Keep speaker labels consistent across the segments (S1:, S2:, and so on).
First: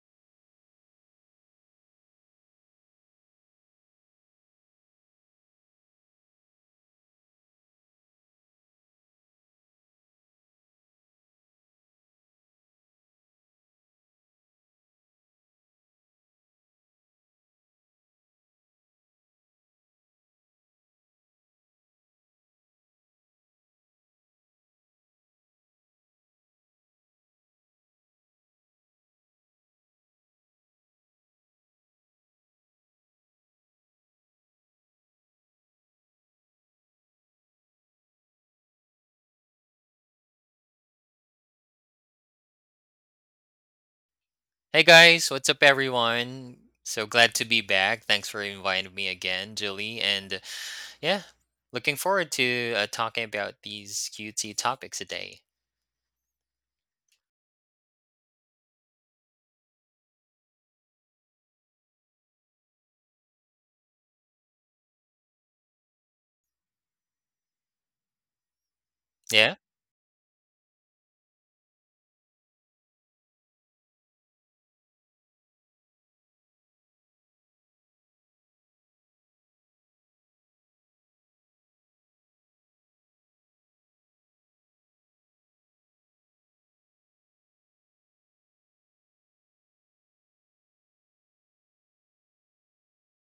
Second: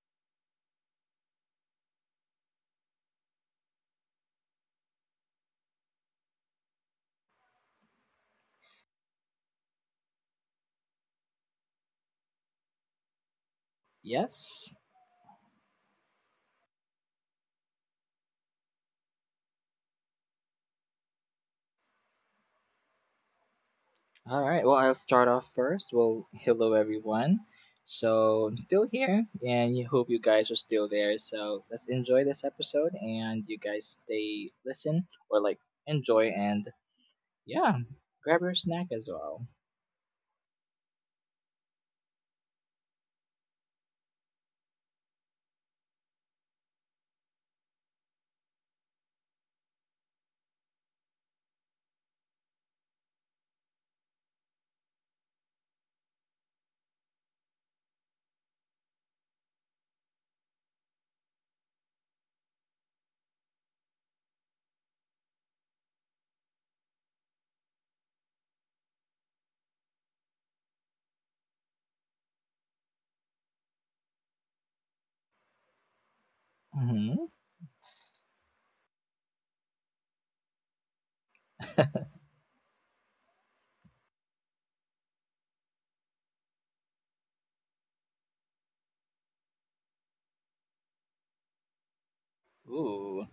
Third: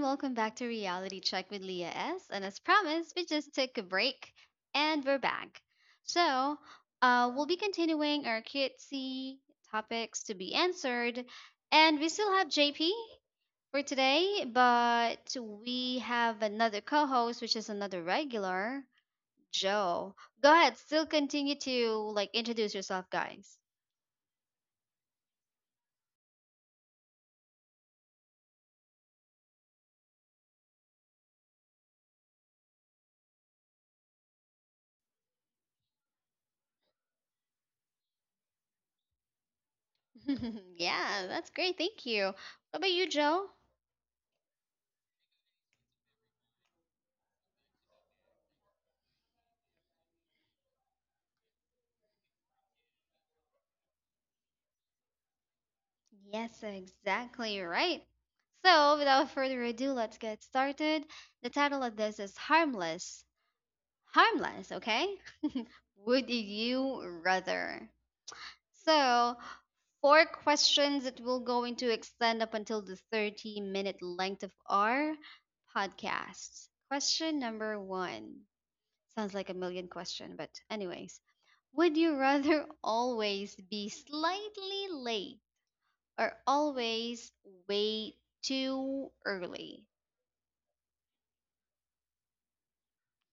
S1: welcome back to Reality Check with Leah S. And as promised, we just took a break and we're back. So we'll be continuing our cutesy topics to be answered. And we still have JP for today,
S2: Yes.
S1: but we have another co host, which is another regular, Joe. Go ahead, still continue to like introduce yourself, guys.
S2: All right. Well, I'll start off first. Well, hello everyone. So I'm still here, and you hope you guys are still there. So let's enjoy this episode, and you guys stay, listen, or like enjoy, and yeah, grab your snack as well.
S1: Yeah, that's great. Thank you. What about you, Joe?
S3: Hey guys, what's up everyone? So glad to be back. Thanks for inviting me again, Julie. Yeah, Looking forward to talking about these cutesy topics today.
S1: Yes, exactly right. So, without further ado, let's get started. The title of this is Harmless. Harmless, okay? Would you rather? So,
S3: Yeah?
S1: four questions that we're going to extend up until the 30-minute length of our podcast.
S2: Mm-hmm.
S1: Question number one. Sounds like a million question, but anyways, would you rather always be slightly late are always way too early.
S2: Ooh.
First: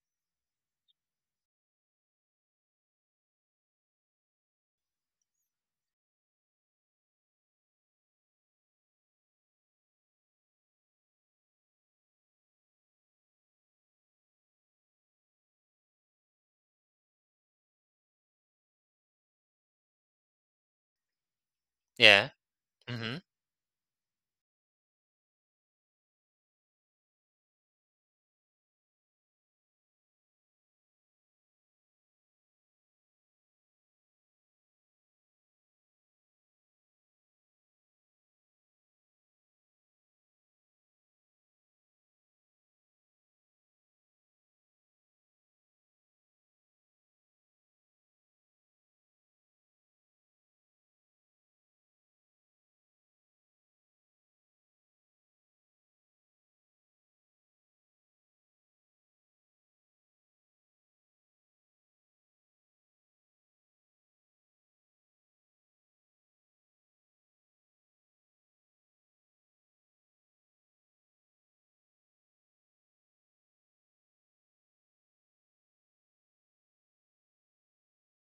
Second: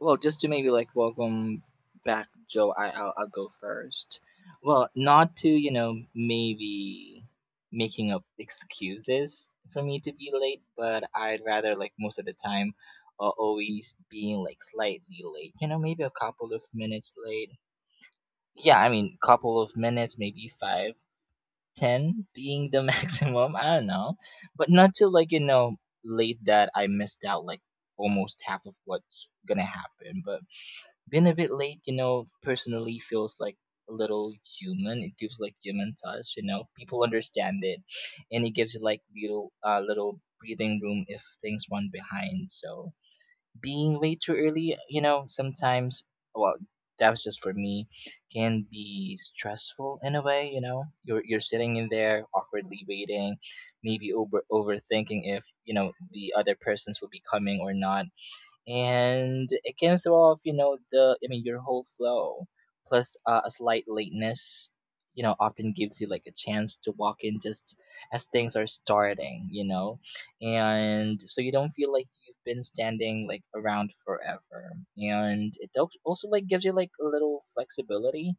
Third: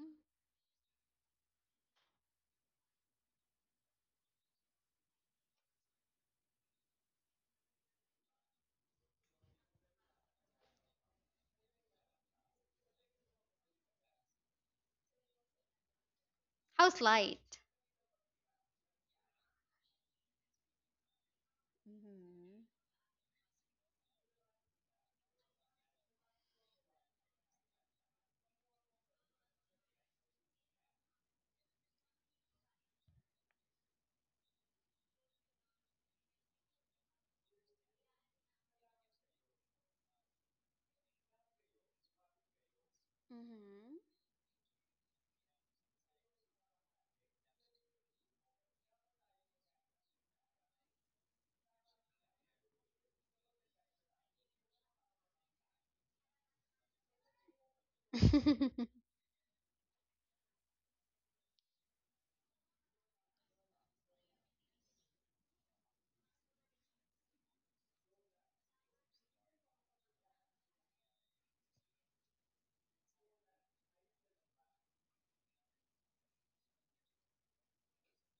S2: Well, just to maybe like welcome back, Joe. I'll go first. Well, not to maybe making up excuses for me to be late, but I'd rather like most of the time, always being like slightly late. You know, maybe a couple of
S1: How's
S2: minutes late.
S1: light?
S2: Yeah, I mean, couple of minutes, maybe five, 10
S3: Yeah.
S1: Mhm.
S2: being the
S3: Mm-hmm.
S2: maximum. I don't know, but not to like late that I missed out like almost half of what's gonna happen, but being a bit late, you know, personally feels like a little human. It gives like human touch, you know. People understand it, and it gives you like little breathing room if things run behind. So being
S1: Mhm.
S2: way too early, you know, sometimes, well, that was just for me, can be stressful in a way. You know, you're sitting in there awkwardly waiting, maybe overthinking if the other persons will be coming or not,
S1: Mhm.
S2: and it can throw off you know the I mean your whole flow. Plus a slight lateness often gives you like a chance to walk in just as things are starting, and so you don't feel like you've been standing like around forever, and it also like gives you like a little flexibility.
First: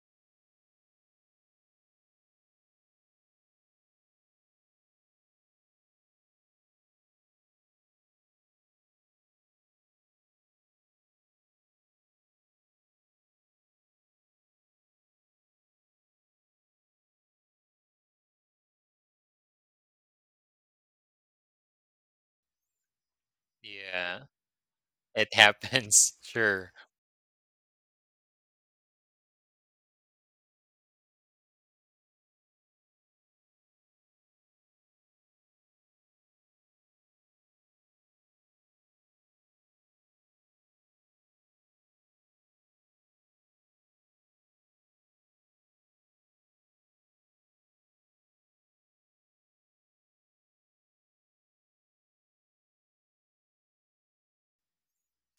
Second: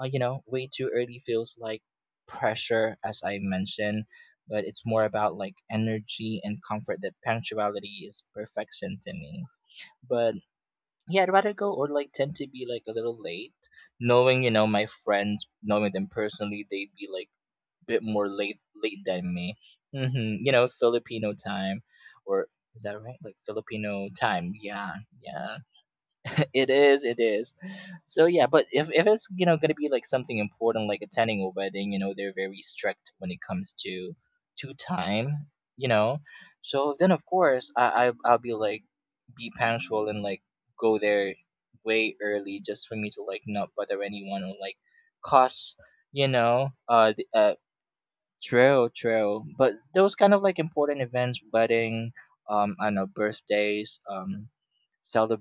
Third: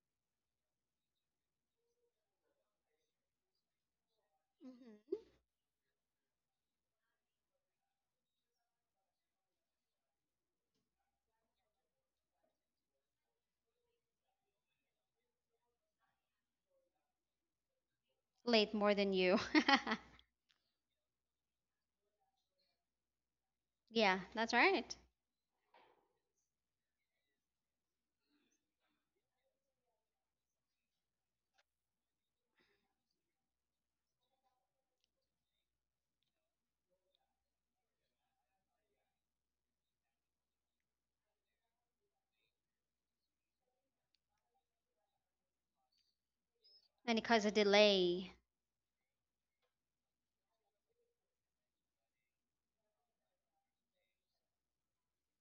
S2: Way too early feels like pressure, as I mentioned, but it's more about like energy and comfort, that punctuality is perfection to me. But yeah, I'd rather go or like tend to be like a little late, knowing my friends, knowing them personally, they'd be like a bit more late
S1: Late more
S2: late
S1: than
S2: than
S1: you.
S2: me. You know, Filipino time, or is that right? Like Filipino
S1: Yeah,
S3: Yeah.
S2: time.
S1: that's
S2: Yeah,
S1: right.
S3: It
S2: yeah.
S3: happens.
S2: It
S3: Sure.
S2: is, it is. So yeah, but if it's gonna be like something important, like attending a wedding, you know they're very strict when it comes to time, you know. So then of course I'll be punctual and like go there way early, just for me to like not bother anyone or like cause. you know uh
S1: And it
S2: the,
S1: causes a
S2: uh
S1: delay.
S2: True, true, but those kind of like important events, wedding, I don't know, birthdays,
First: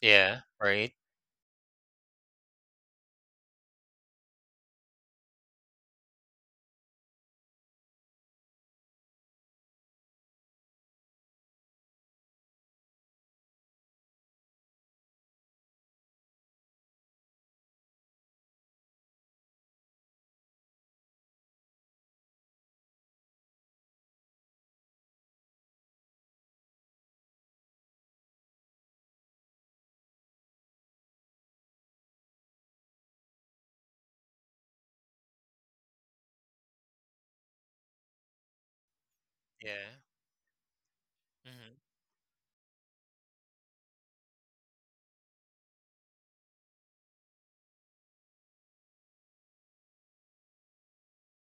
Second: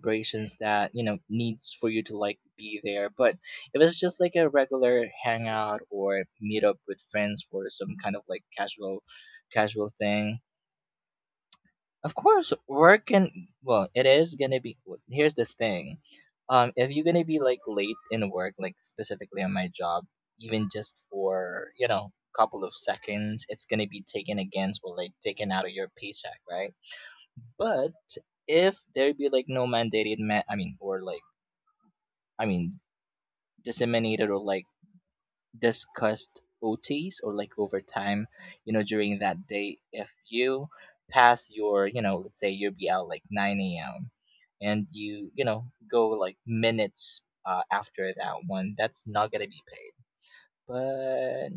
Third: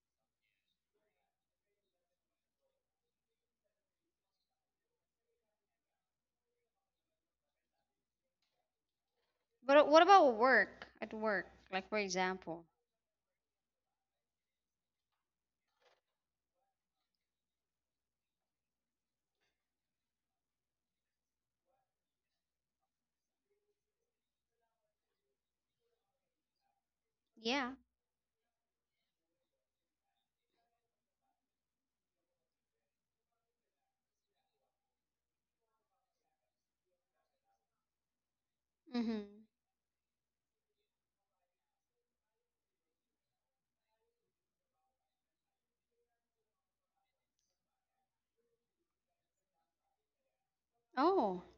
S3: Yeah.
S2: that
S3: Right?
S2: needs for you to like be there. But if it's just like a regular hangout or meet up with friends, for some kind of like casual
S1: But
S2: casual
S1: what about
S2: thing.
S1: work? At work, like for
S2: Of course
S1: example.
S2: work can, well, it is gonna be here's the thing. If you're gonna be like late in work, like specifically on my job, even just for couple of seconds, it's gonna be taken against or like taken out of your paycheck, right?
S1: Yeah.
S2: But if there be like no mandated I mean, disseminated or like discussed OTs or like overtime, you know, during
S1: Mhm.
S2: that day.
S3: Yeah.
S2: If you pass
S3: hmm
S2: your, let's say you'll be out like 9 a.m. and you, go like minutes after that one, that's not going to be paid.
S1: Oh,
S2: But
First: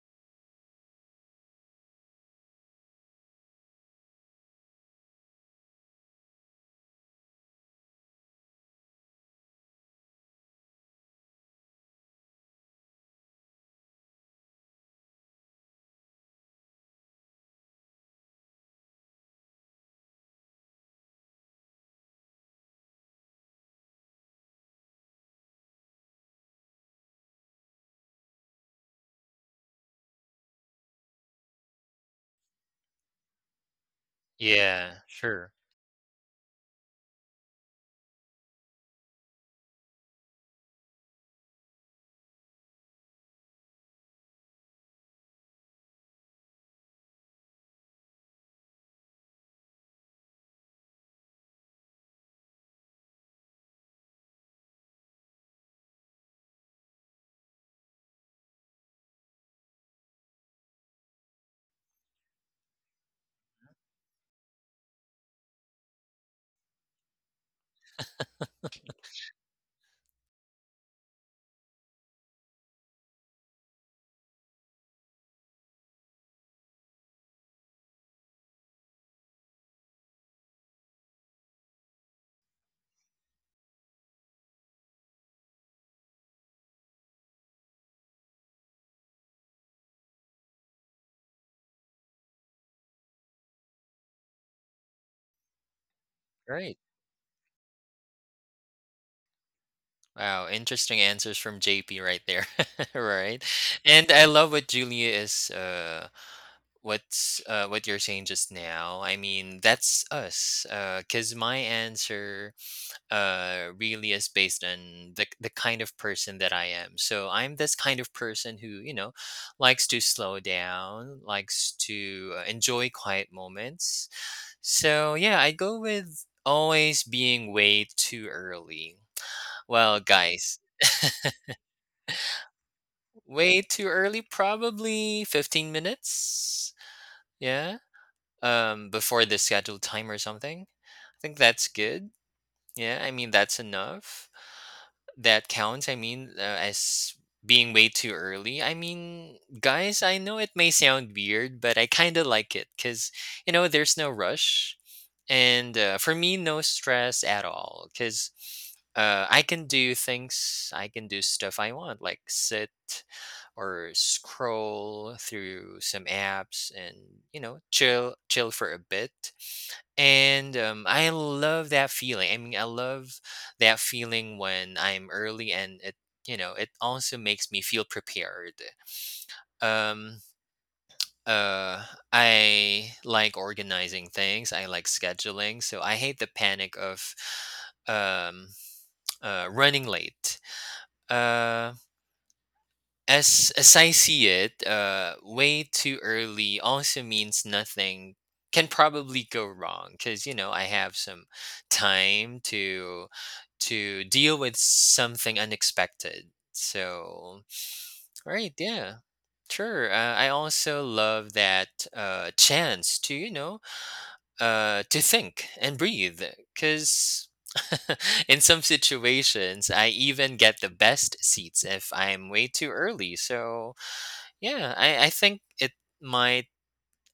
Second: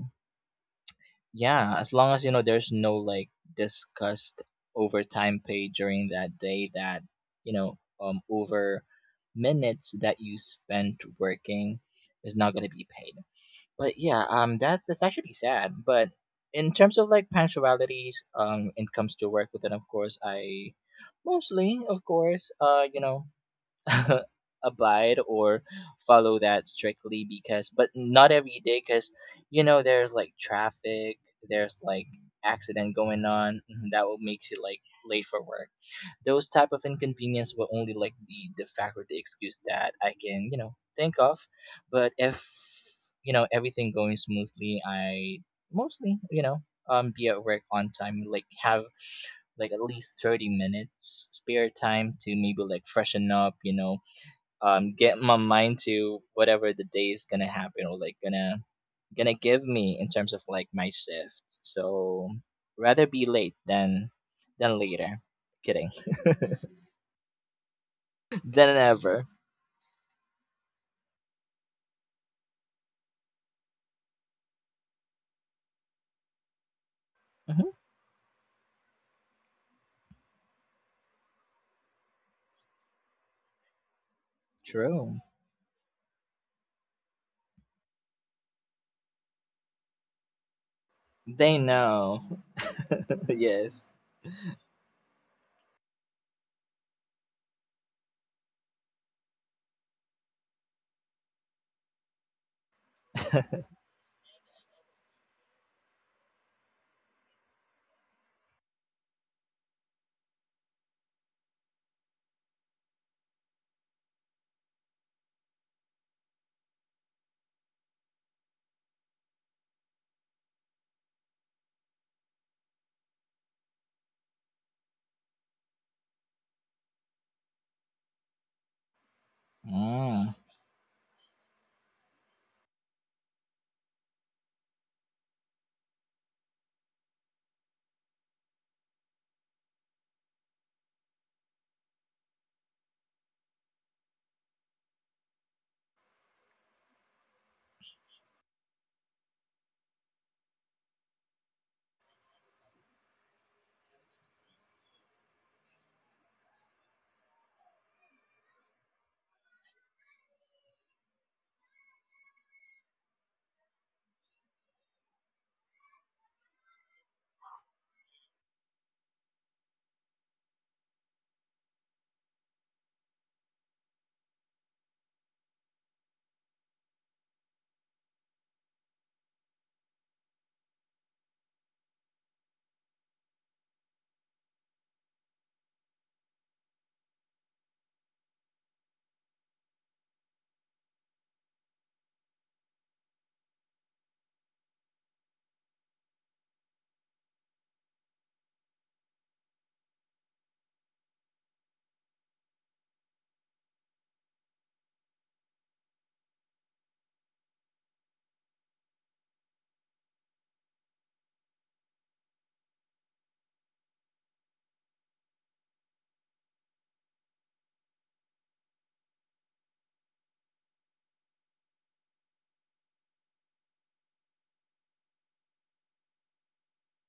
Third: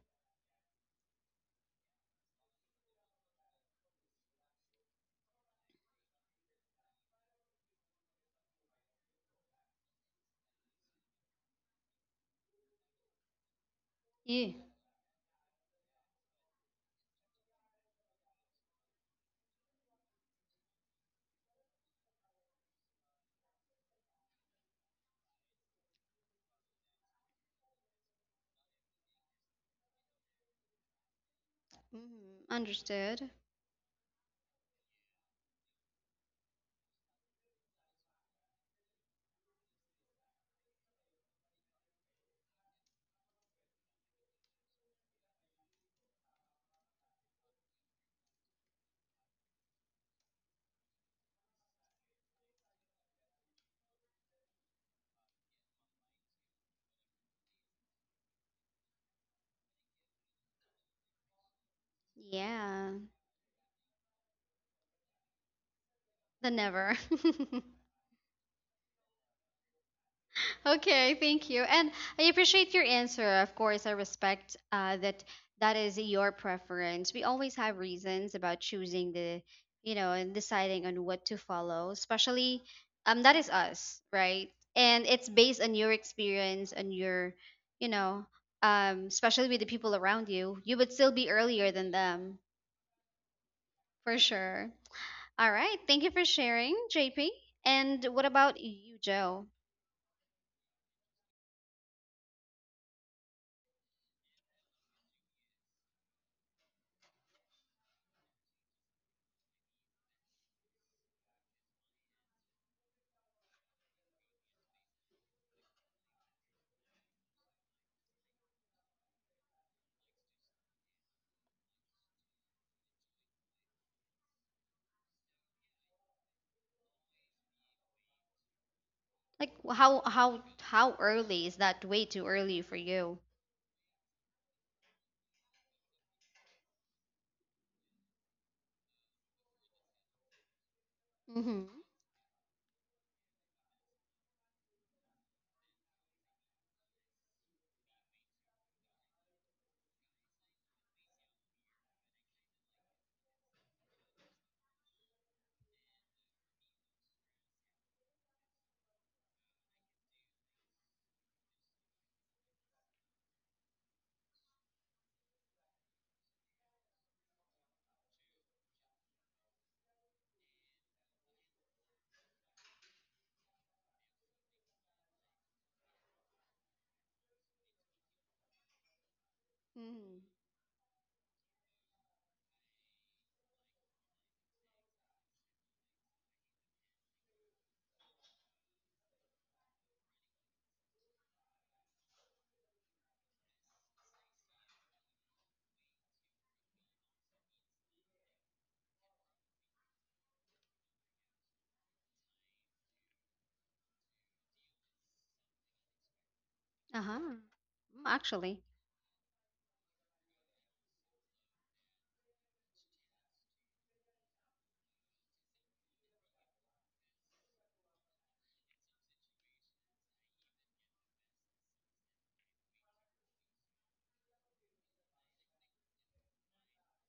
S2: yeah, as long as, there's no like discussed overtime pay during that day, that, over minutes that you spent working is not going to be paid. But yeah,
S1: you.
S2: that's actually sad. But in terms of like punctualities, it comes to work, but then of course I mostly, of course, abide or follow that strictly because, but not every day because, there's like traffic, there's like
S1: Mhm.
S2: accident
S1: Understood.
S2: going on that will makes you like
S3: Yeah.
S2: late for
S3: Sure.
S2: work. Those type of inconvenience were only like the fact or the excuse that I can think of. But if everything going smoothly, I mostly be at work on time, like have like at least 30 minutes spare time to maybe like freshen up, get my mind to whatever the day is gonna happen or like gonna give me in terms of like my shift. So
S1: Yeah,
S2: rather be late than later. Kidding.
S1: the never.
S2: Than ever.
S1: Okay, thank you. And I appreciate your answer. Of course, I respect that that is your preference. We always
S2: Mhm.
S1: have reasons about choosing the, you know, and deciding on what to follow, especially that is us, right? And
S2: True.
S1: it's based on your experience and your, you know, especially with the people around you, you would still be
S2: They
S1: earlier than them,
S2: know. Yes.
S1: for sure. All right, thank you for
S3: Great.
S1: sharing, JP. And what about you, Joe?
S3: Wow, interesting answers from JP right there. Right. And I love what Julia is what you're saying just now. I mean, that's us. Cause my answer really is based on the kind of person that I am. So I'm this kind of person who you know likes to slow down, likes to enjoy quiet moments. So yeah, I go with always being way too early.
S1: Like
S3: Well,
S2: Mm.
S3: guys,
S1: how early is that way too early for you?
S3: way too early. Probably 15 minutes. Yeah, before the scheduled time or something. I think that's
S1: Mm-hmm.
S3: good. Yeah, I mean that's enough. That counts. As being way too early. I mean, guys, I know it may sound weird, but I kind of like it because you know there's no rush, and for me, no stress at all. Because I can do things. I can do stuff I want, like sit or scroll through some apps and you know chill for a bit. I love that feeling. I mean, I love that feeling when I'm early, and it also makes me feel prepared. Um,
S1: Mm-hmm.
S3: uh, I like organizing things. I like scheduling. So I hate the panic of, um, running late. Uh, as I see it, way too early also means nothing can probably go wrong because you know I have some time to deal with something unexpected.
S1: Uh-huh.
S3: So
S1: Mm,
S3: right,
S1: actually.
S3: yeah, sure. I also love that chance to you know to think and breathe because. In some situations, I even get the best seats if I'm way too early. So, yeah, I think it might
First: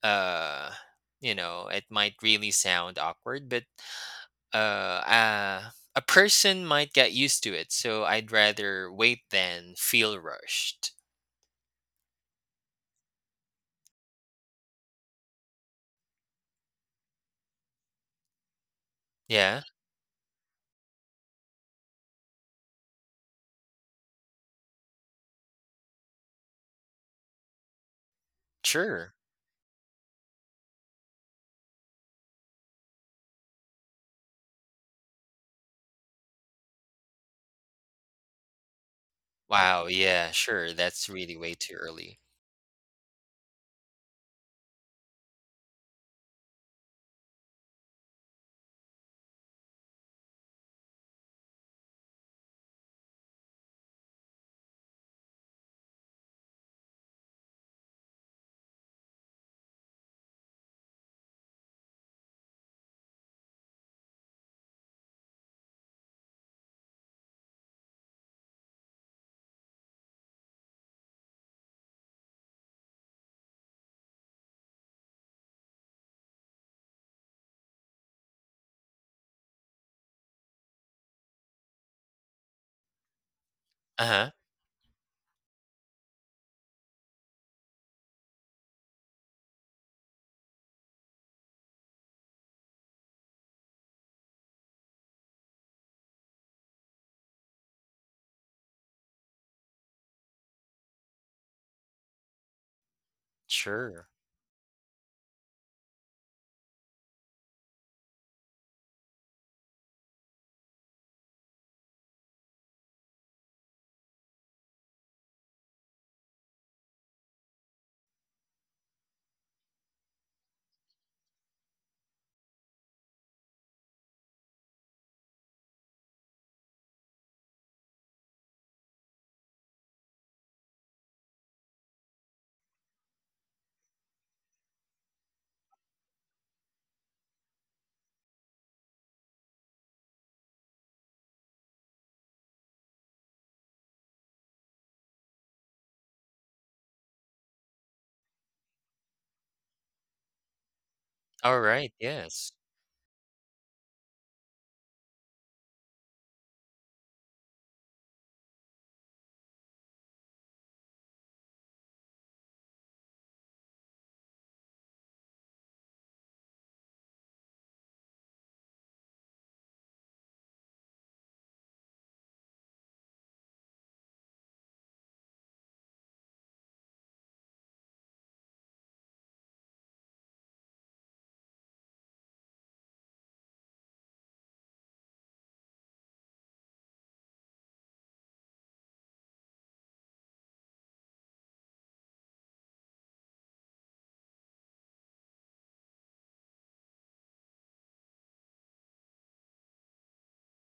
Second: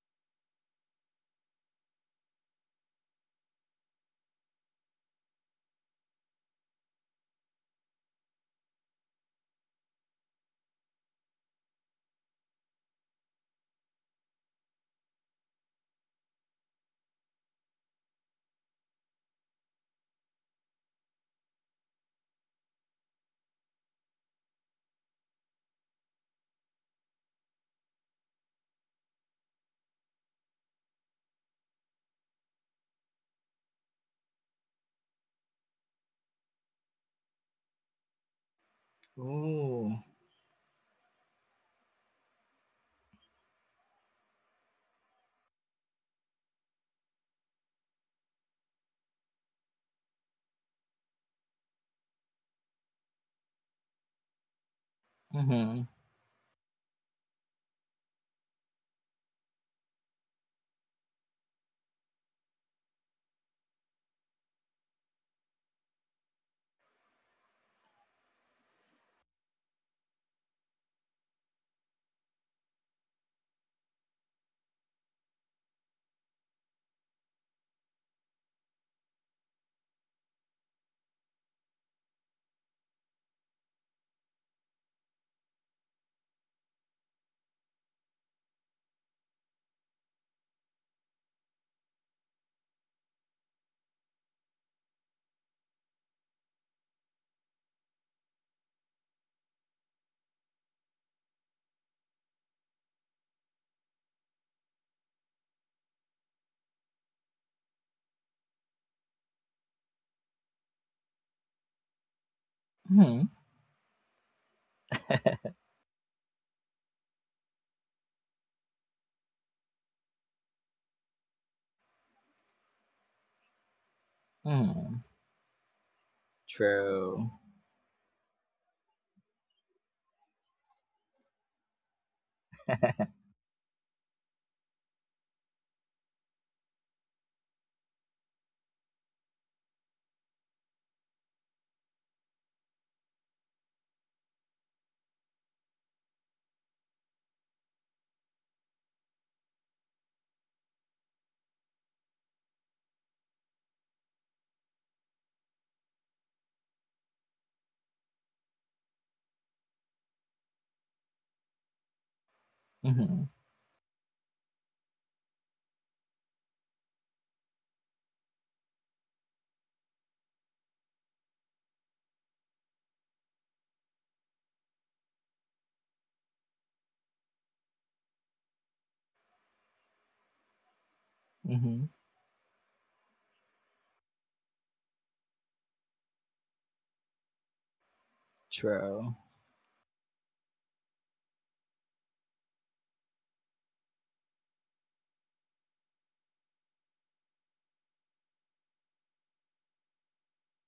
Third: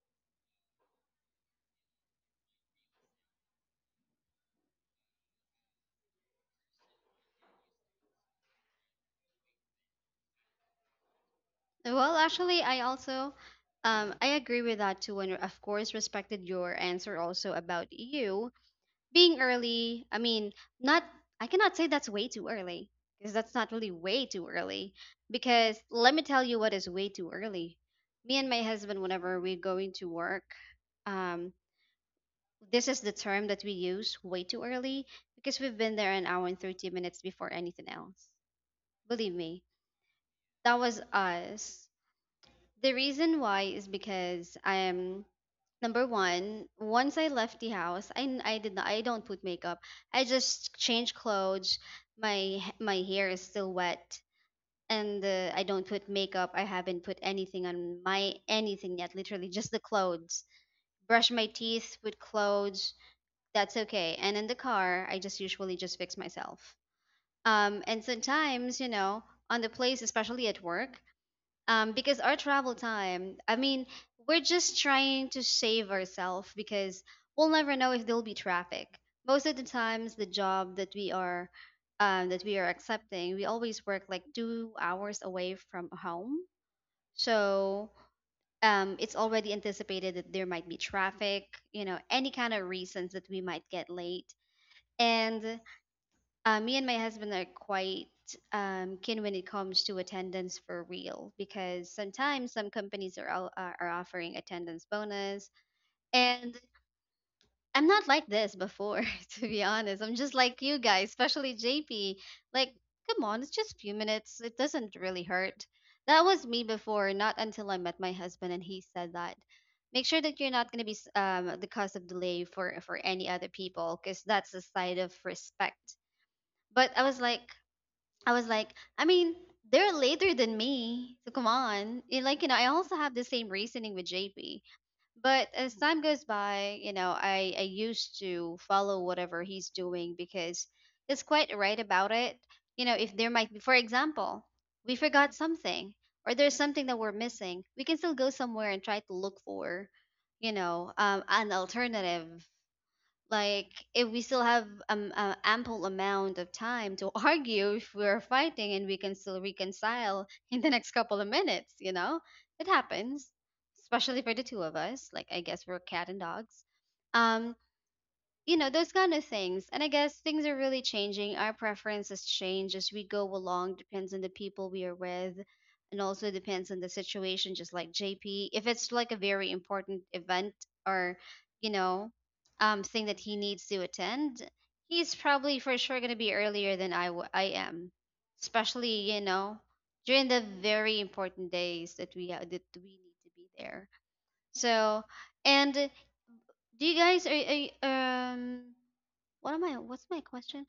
S3: uh you know, it might really sound awkward, but a person might get used to it, so I'd rather wait than feel rushed.
S1: Well, actually I also I agree with that too, and of course respected your answer also about you being
S3: Yeah,
S1: early. I mean, not I cannot say that's way too early because that's not really way too early because let me tell you what is way too early. Me and my husband
S3: sure.
S1: whenever we're going to work, um this is the term that we use way too early because we've been there an hour and 30 minutes before anything else. Believe me,
S3: Wow,
S2: Ooh.
S3: yeah, sure.
S1: that was
S3: That's really way too
S1: us.
S3: early.
S1: The reason why is because I am number one. Once I left the house, I did not, I don't put makeup. I just change clothes. My my hair is still wet, and I
S2: Mhm.
S1: don't put makeup. I haven't put anything on my anything yet. Literally, just the clothes. Brush my teeth, put clothes. That's okay. And in the car, I just usually just fix myself. And sometimes, you know, on the place, especially at work, because our travel time, I mean, we're just trying to save ourselves because we'll never know if there'll be traffic. Most of the times, the job that we are accepting, we always work like
S3: Uh-huh.
S1: 2 hours away from home. So it's already anticipated that there might be traffic, you know, any kind of reasons that we might get late and me and my husband are quite keen when it comes to attendance for real because sometimes some companies are all, are
S3: Sure.
S1: offering attendance bonus. And I'm not like this before, to be honest. I'm just like you guys, especially JP. Like, come
S2: Mhm.
S1: on, it's just a few minutes. It doesn't really hurt. That was me before, not until I met my husband and he said that. Make sure that you're not going to be the cause of delay for any other people, because that's a side
S2: Mhm.
S1: of respect. But I was
S2: True.
S1: like, I was like, I mean, they're later than me. So come on. And like, you know, I also have the same reasoning with JP. But as time goes by, you know, I used to follow whatever he's doing because it's quite right about it. You know, if there might be, for example, we forgot something or there's something that we're missing, we can still go somewhere and try to look for, you know, an
S3: All right,
S1: alternative
S3: yes.
S1: like if we still have ample amount of time to argue if we're fighting and we can still reconcile in the next couple of minutes, you know, it
S2: Mhm.
S1: happens, especially for the two of us. Like I guess we're cat and dogs, um, you know, those kind of things. And I guess things are really changing. Our preferences change as we go along, depends on the people we are with and also depends on the situation. Just like JP, if it's like a very important event or, you
S2: Mhm.
S1: know, um, thing that he needs to attend, he's probably for sure going to be earlier than I am, especially,
S2: True.
S1: you know, during the very important days that that we need to be there. So and do you guys are, what am I what's my question?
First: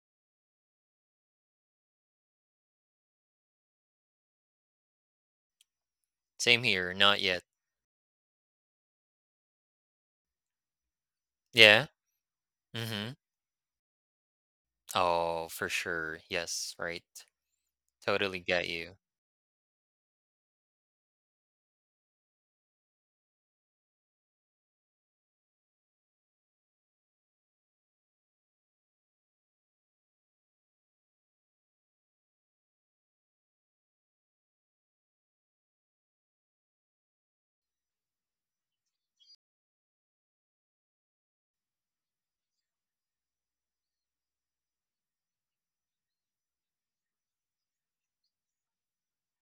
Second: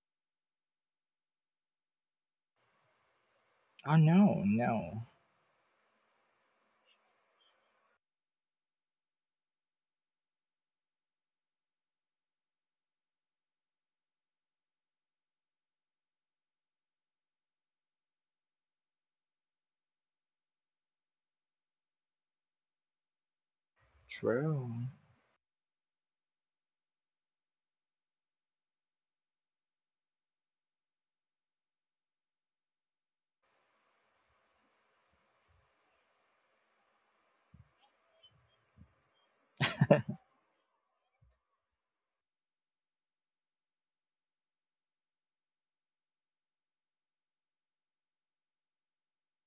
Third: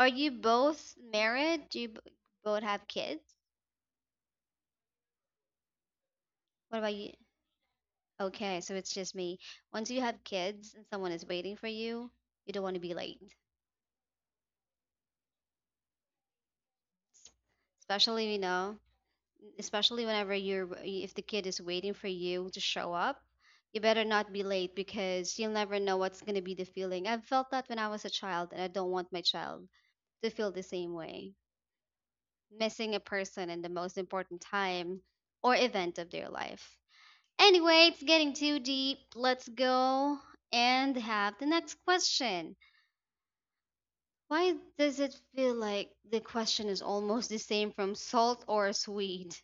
S1: Are you both married? Do both have kids?
S2: Oh, no, no.
S3: Same
S1: What
S3: here,
S1: about you?
S3: not yet.
S1: Okay, so it's just me. Once you have kids and someone is waiting for
S3: Yeah.
S1: you, you don't want to be
S3: Mm-hmm.
S1: late.
S3: Oh, for sure. Yes, right.
S1: S-
S3: Totally
S1: Especially, you
S3: get
S1: know,
S3: you.
S1: especially whenever if the kid is waiting for you to show up, you better not be
S2: True.
S1: late, because you'll never know what's going to be the feeling. I've felt that when I was a child and I don't want my child to feel the same way. Missing a person in the most important time or event of their life. Anyway, it's getting too deep. Let's go and have the next question. Why does it feel like the question is almost the same from salt or sweet?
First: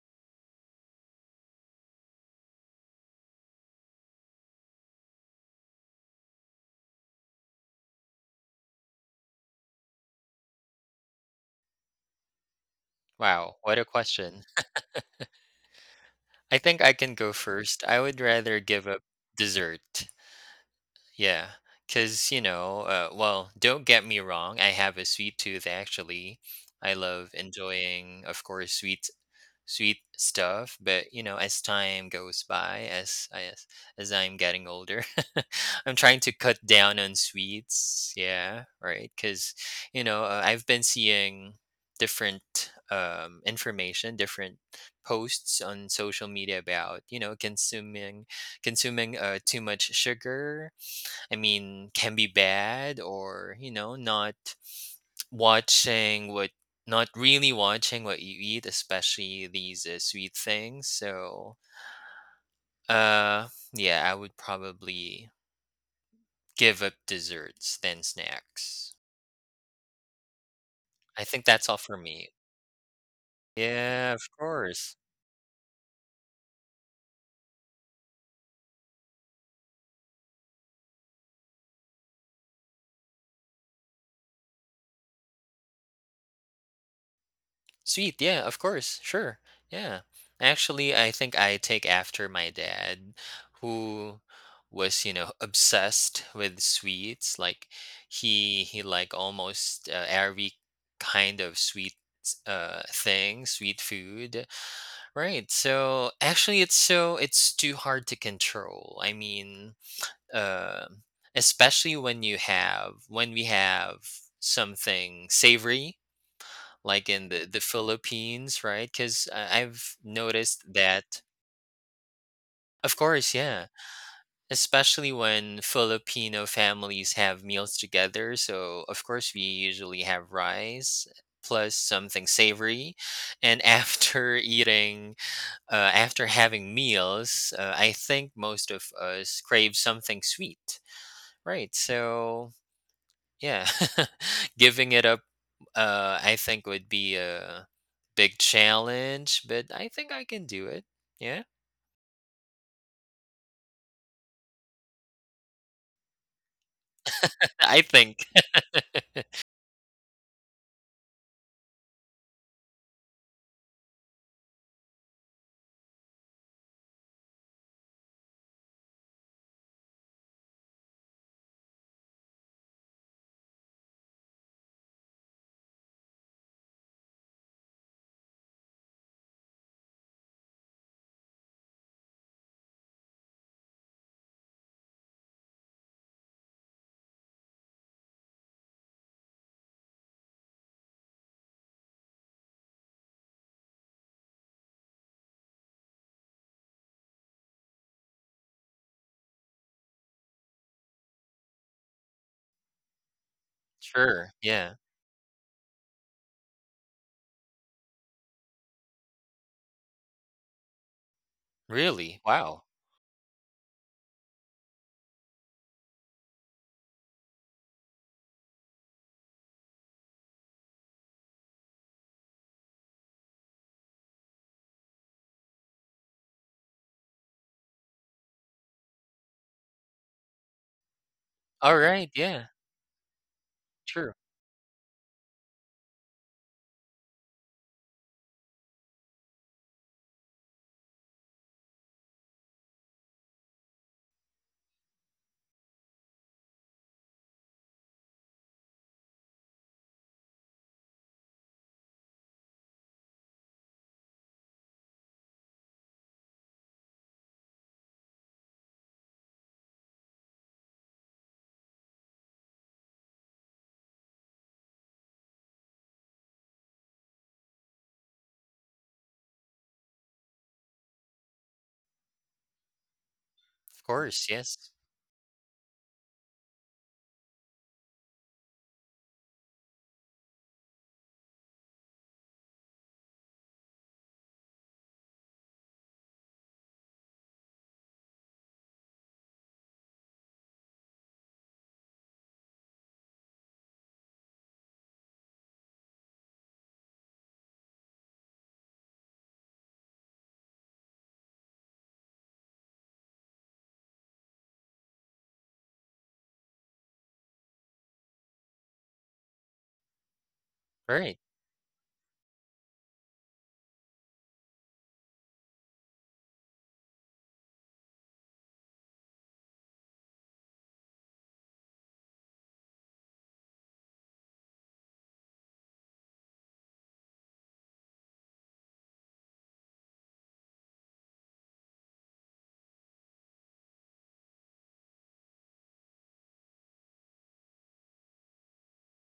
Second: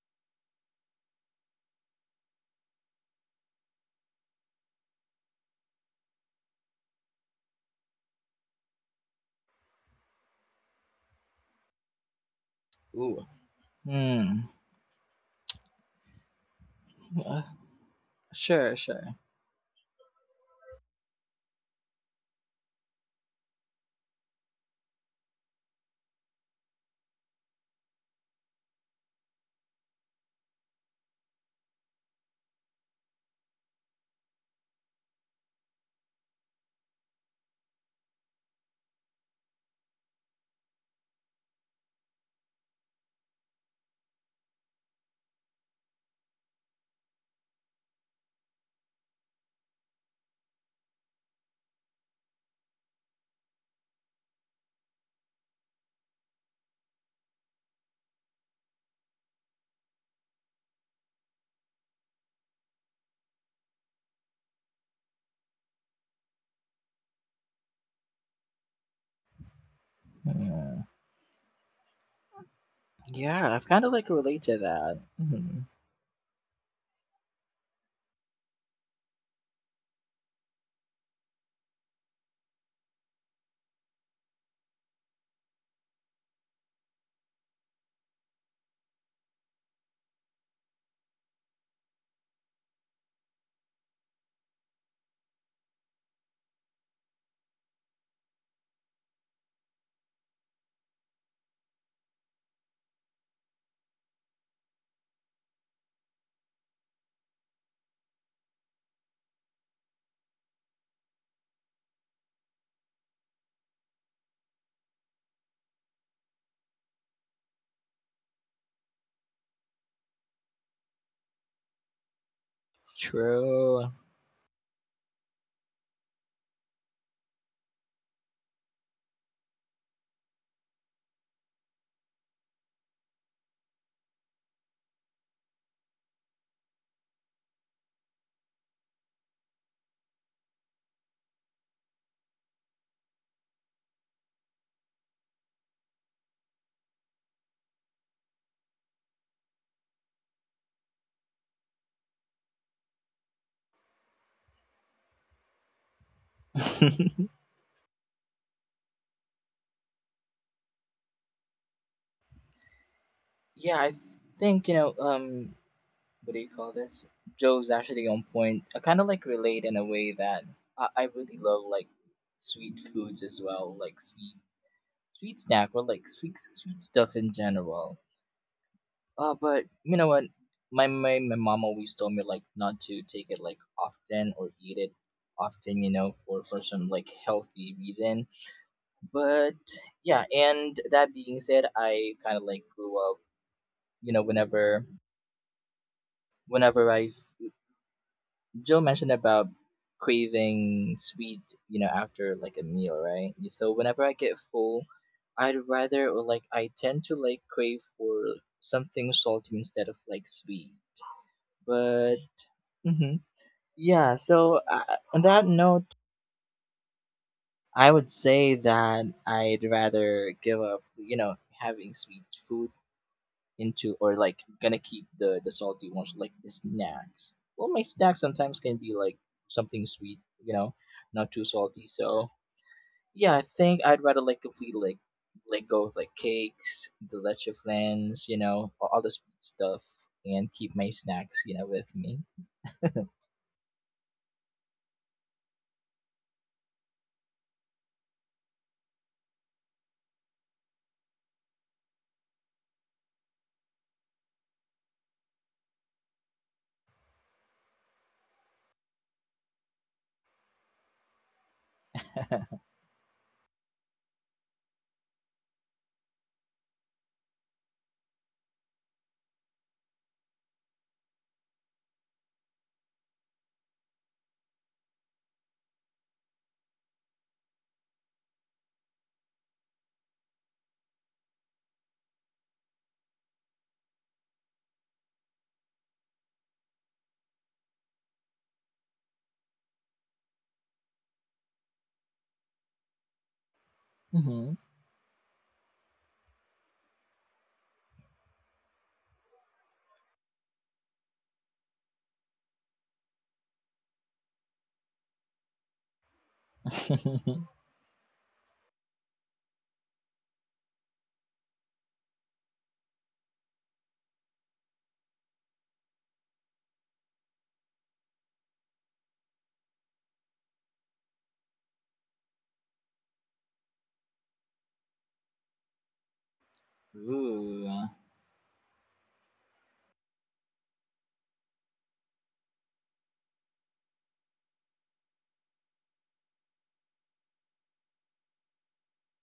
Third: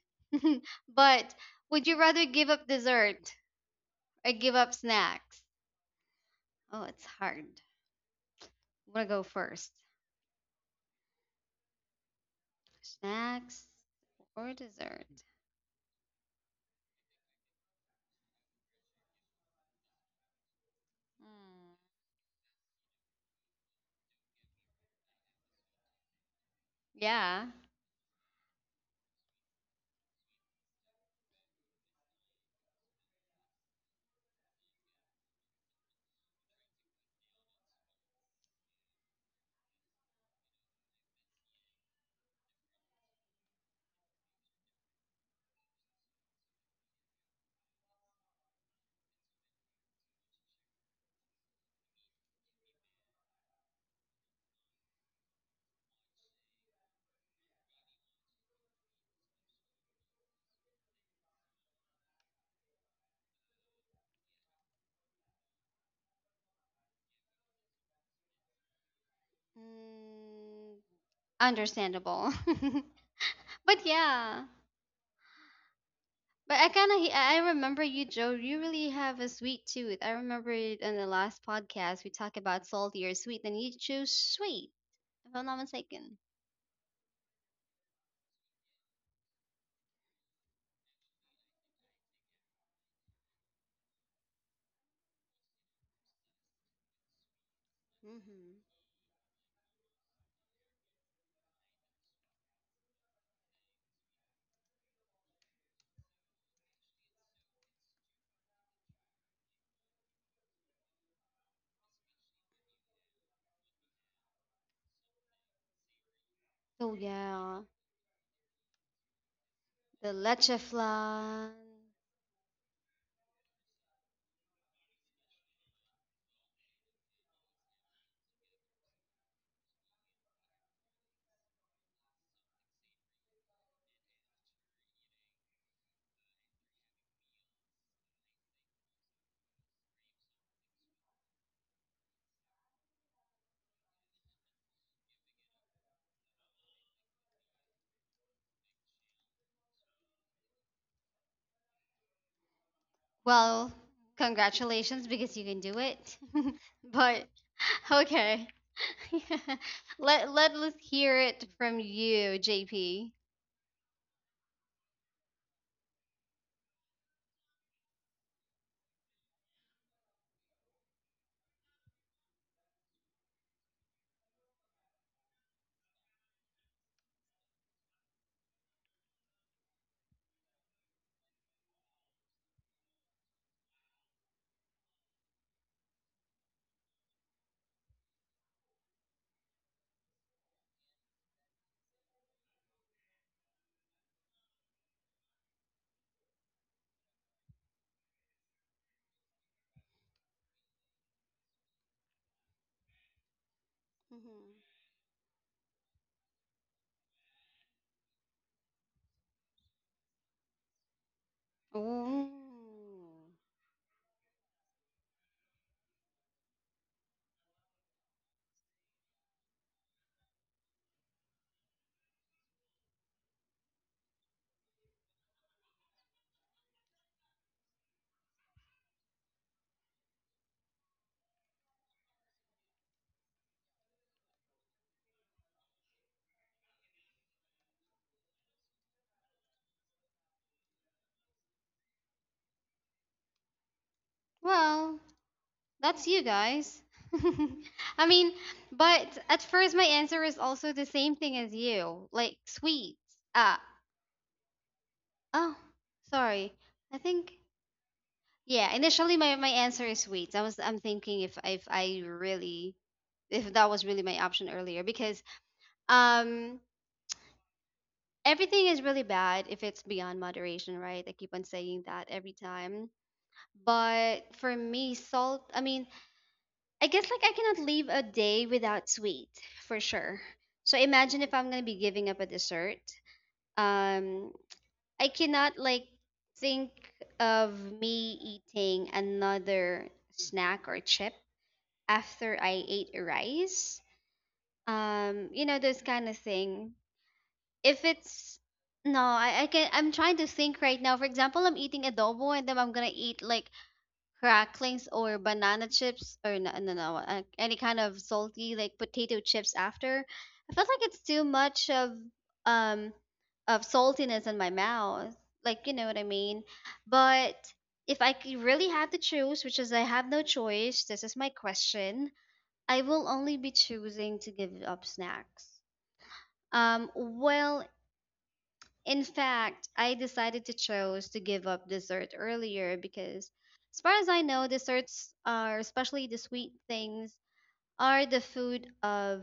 S1: But would you rather give up dessert or give up snacks? Oh, it's hard. I'm gonna go first.
S2: Ooh.
S3: Wow,
S1: Snacks
S3: what a question.
S2: Hmm.
S1: or dessert?
S3: I think I can go
S2: Uh,
S3: first. I would rather
S2: sure,
S3: give up
S2: sure.
S3: dessert. Yeah.
S1: Mm,
S3: Because, don't get me wrong. I have a sweet tooth, actually. I love
S1: yeah.
S3: enjoying, of course, sweet stuff, but you know as time goes by as I'm getting older, I'm trying to cut down on sweets. Yeah, right. Because you know I've been seeing different information, different posts on social media about you know consuming too much sugar. I mean, can be bad or, you know, watching what, not really watching what you eat, especially these sweet things. So, uh, yeah, I would probably give up desserts than snacks.
S1: Mm,
S2: Mm.
S3: I think that's all for me.
S1: understandable.
S2: Yeah, I've
S1: But
S2: kind of like
S3: Yeah, of
S2: relate
S1: yeah,
S2: to
S3: course.
S2: that. Mhm.
S1: but I kind of I remember you, Joe. You really have a sweet tooth. I remember it in the last podcast we talked about salty or sweet, and you chose sweet, if I'm not mistaken.
S3: Sweet, yeah, of course, sure, yeah. Actually, I think I take after my dad, who was, you know, obsessed with sweets. Like
S1: Hmm.
S3: he like almost every kind of sweet thing, sweet food. Right. So actually, it's so it's too hard to control. I mean, uh, especially when we have something savory
S1: So
S3: like in the
S1: yeah,
S3: the Philippines, right? Because I've
S1: the leche
S3: noticed that,
S1: flan.
S3: of course, yeah,
S2: True.
S3: especially when Filipino families have meals together. So of course we usually have rice plus something savory, and after eating, after having meals, I think most of us crave something sweet, right? So yeah, giving it up, I think would be a big challenge, but I think I can do it. Yeah,
S1: Well, congratulations because you can do it. But
S3: I think.
S1: okay, let us hear it from you, JP.
S2: Yeah, I think what do you call this? Joe's actually on point. I kind of like relate in a way that I really love like sweet foods as well, like sweet snack or like sweet stuff in general. But you know what? My mom always told me like not to take it like often or eat it often, for some like healthy reason. But yeah, and that being said, I kind of like grew up, whenever whenever I Joe mentioned about craving sweet, after like a meal, right? So whenever I
S3: Sure.
S2: get
S1: Hmm.
S3: Yeah.
S2: full, I'd rather or like I tend to like crave for something salty instead of like sweet. But
S3: Really?
S1: Ooh.
S3: Wow.
S2: hmm yeah, so on that note, I would say that I'd rather give up, having sweet food, into or like gonna keep the salty ones like the snacks. Well, my snacks sometimes can be like something sweet, you know, not too
S3: All
S2: salty.
S3: right.
S2: So
S3: Yeah.
S2: yeah, I think I'd
S3: True.
S2: rather like completely like let go of like cakes, the leche flans, all the sweet stuff, and keep my snacks, with me.
S1: Well, that's you guys. I mean, but at first my answer is also the same thing as you, like sweets. Ah, oh, sorry. I think yeah. Initially, my answer is sweets. I'm thinking if I really if that was really my option earlier, because um everything is really bad if it's beyond moderation, right? I keep on saying that every time.
S3: Of
S1: But
S3: course.
S1: for
S3: Yes.
S1: me, salt. I mean, I guess like I cannot leave a day without sweet, for sure. So imagine if I'm gonna be giving up a dessert. Um, I cannot like think of me eating another snack or chip after I ate rice.
S2: hmm
S1: You know those kind of thing. If it's no, I can. I'm trying to think right now. For example, I'm eating adobo and then I'm gonna eat like cracklings or banana chips or no, no, no any kind of salty like potato chips after. I felt like it's
S3: Right.
S1: too much um of saltiness in my mouth, like you know what I mean, but if really had to choose which is I have no choice, this is my question, I will only be choosing to give up snacks. Um well,
S2: Ooh,
S1: in fact, I decided to chose to give up dessert earlier because, as far as I know, desserts are, especially the sweet things, are the food of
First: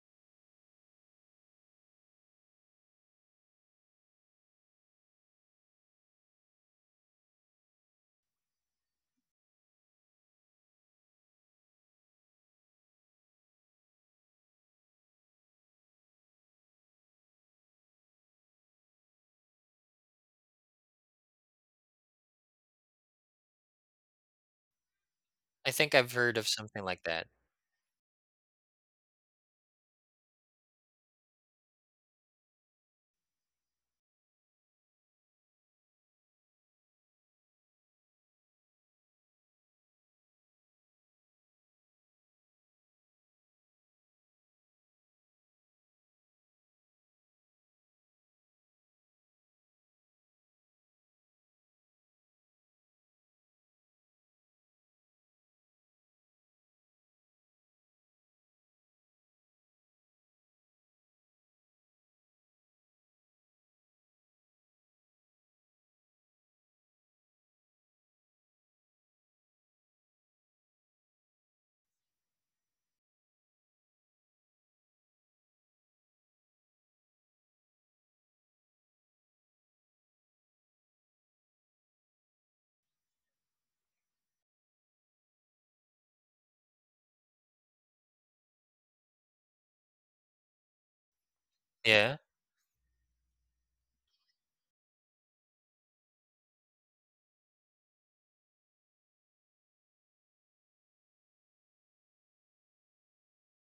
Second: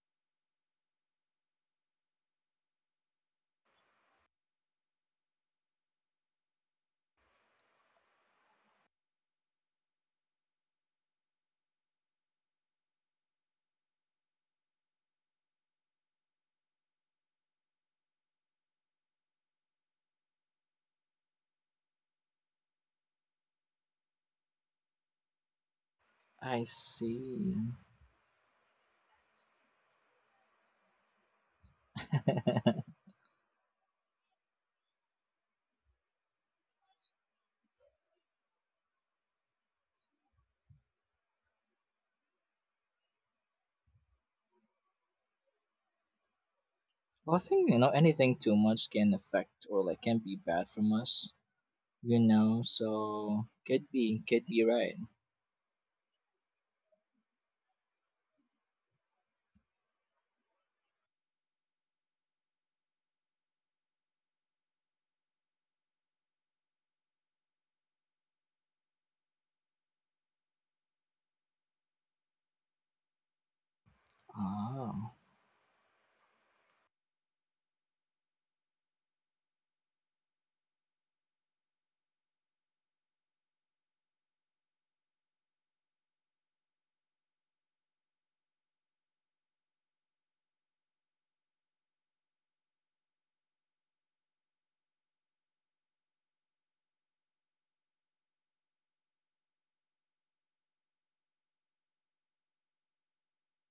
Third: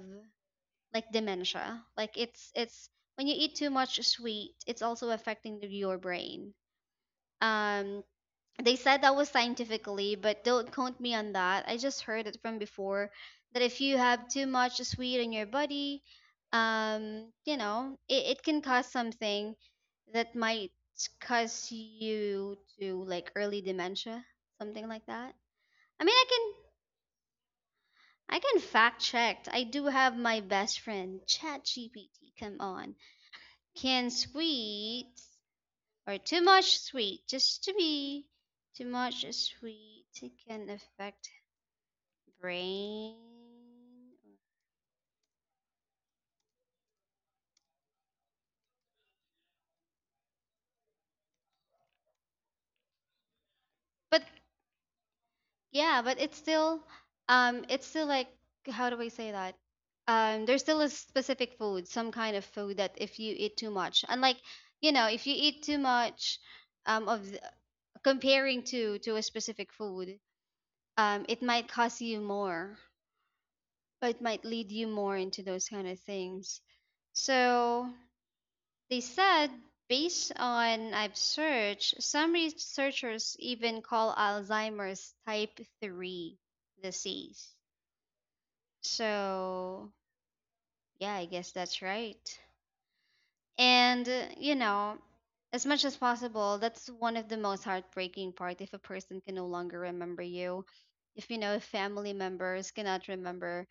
S1: like dementia. Like it's when you eat too much sweet, it's also affecting the, your brain. Um, they said that was scientifically, but don't quote me on that. I just heard it from before that if you have too much sweet in your body, you know, it can cause something that might cause you to like early dementia, something like that.
S3: I think
S1: I
S3: I've
S1: mean,
S3: heard of
S2: I
S3: something like that.
S2: see.
S1: I can fact check. I do have my best friend ChatGPT. Come on, can sweet or too much sweet just to be too much sweet can affect brain.
S2: Well, I think anything too much can affect or like can be bad from us. So
S1: But
S2: could be right.
S1: yeah, but it's still like how do I say that there's still a specific food, some kind of food that if you eat too much and like you know if you eat too much of the, comparing to a specific food it might cost you more or it might lead you
S2: Oh,
S1: more into those kind of things. So they said, based on I've searched, some researchers even call Alzheimer's type 3 disease. So, yeah, I guess that's
S3: Yeah.
S1: right. And, you know, as much as possible, that's one of the most heartbreaking part if a person can no longer remember you. If you know family members cannot remember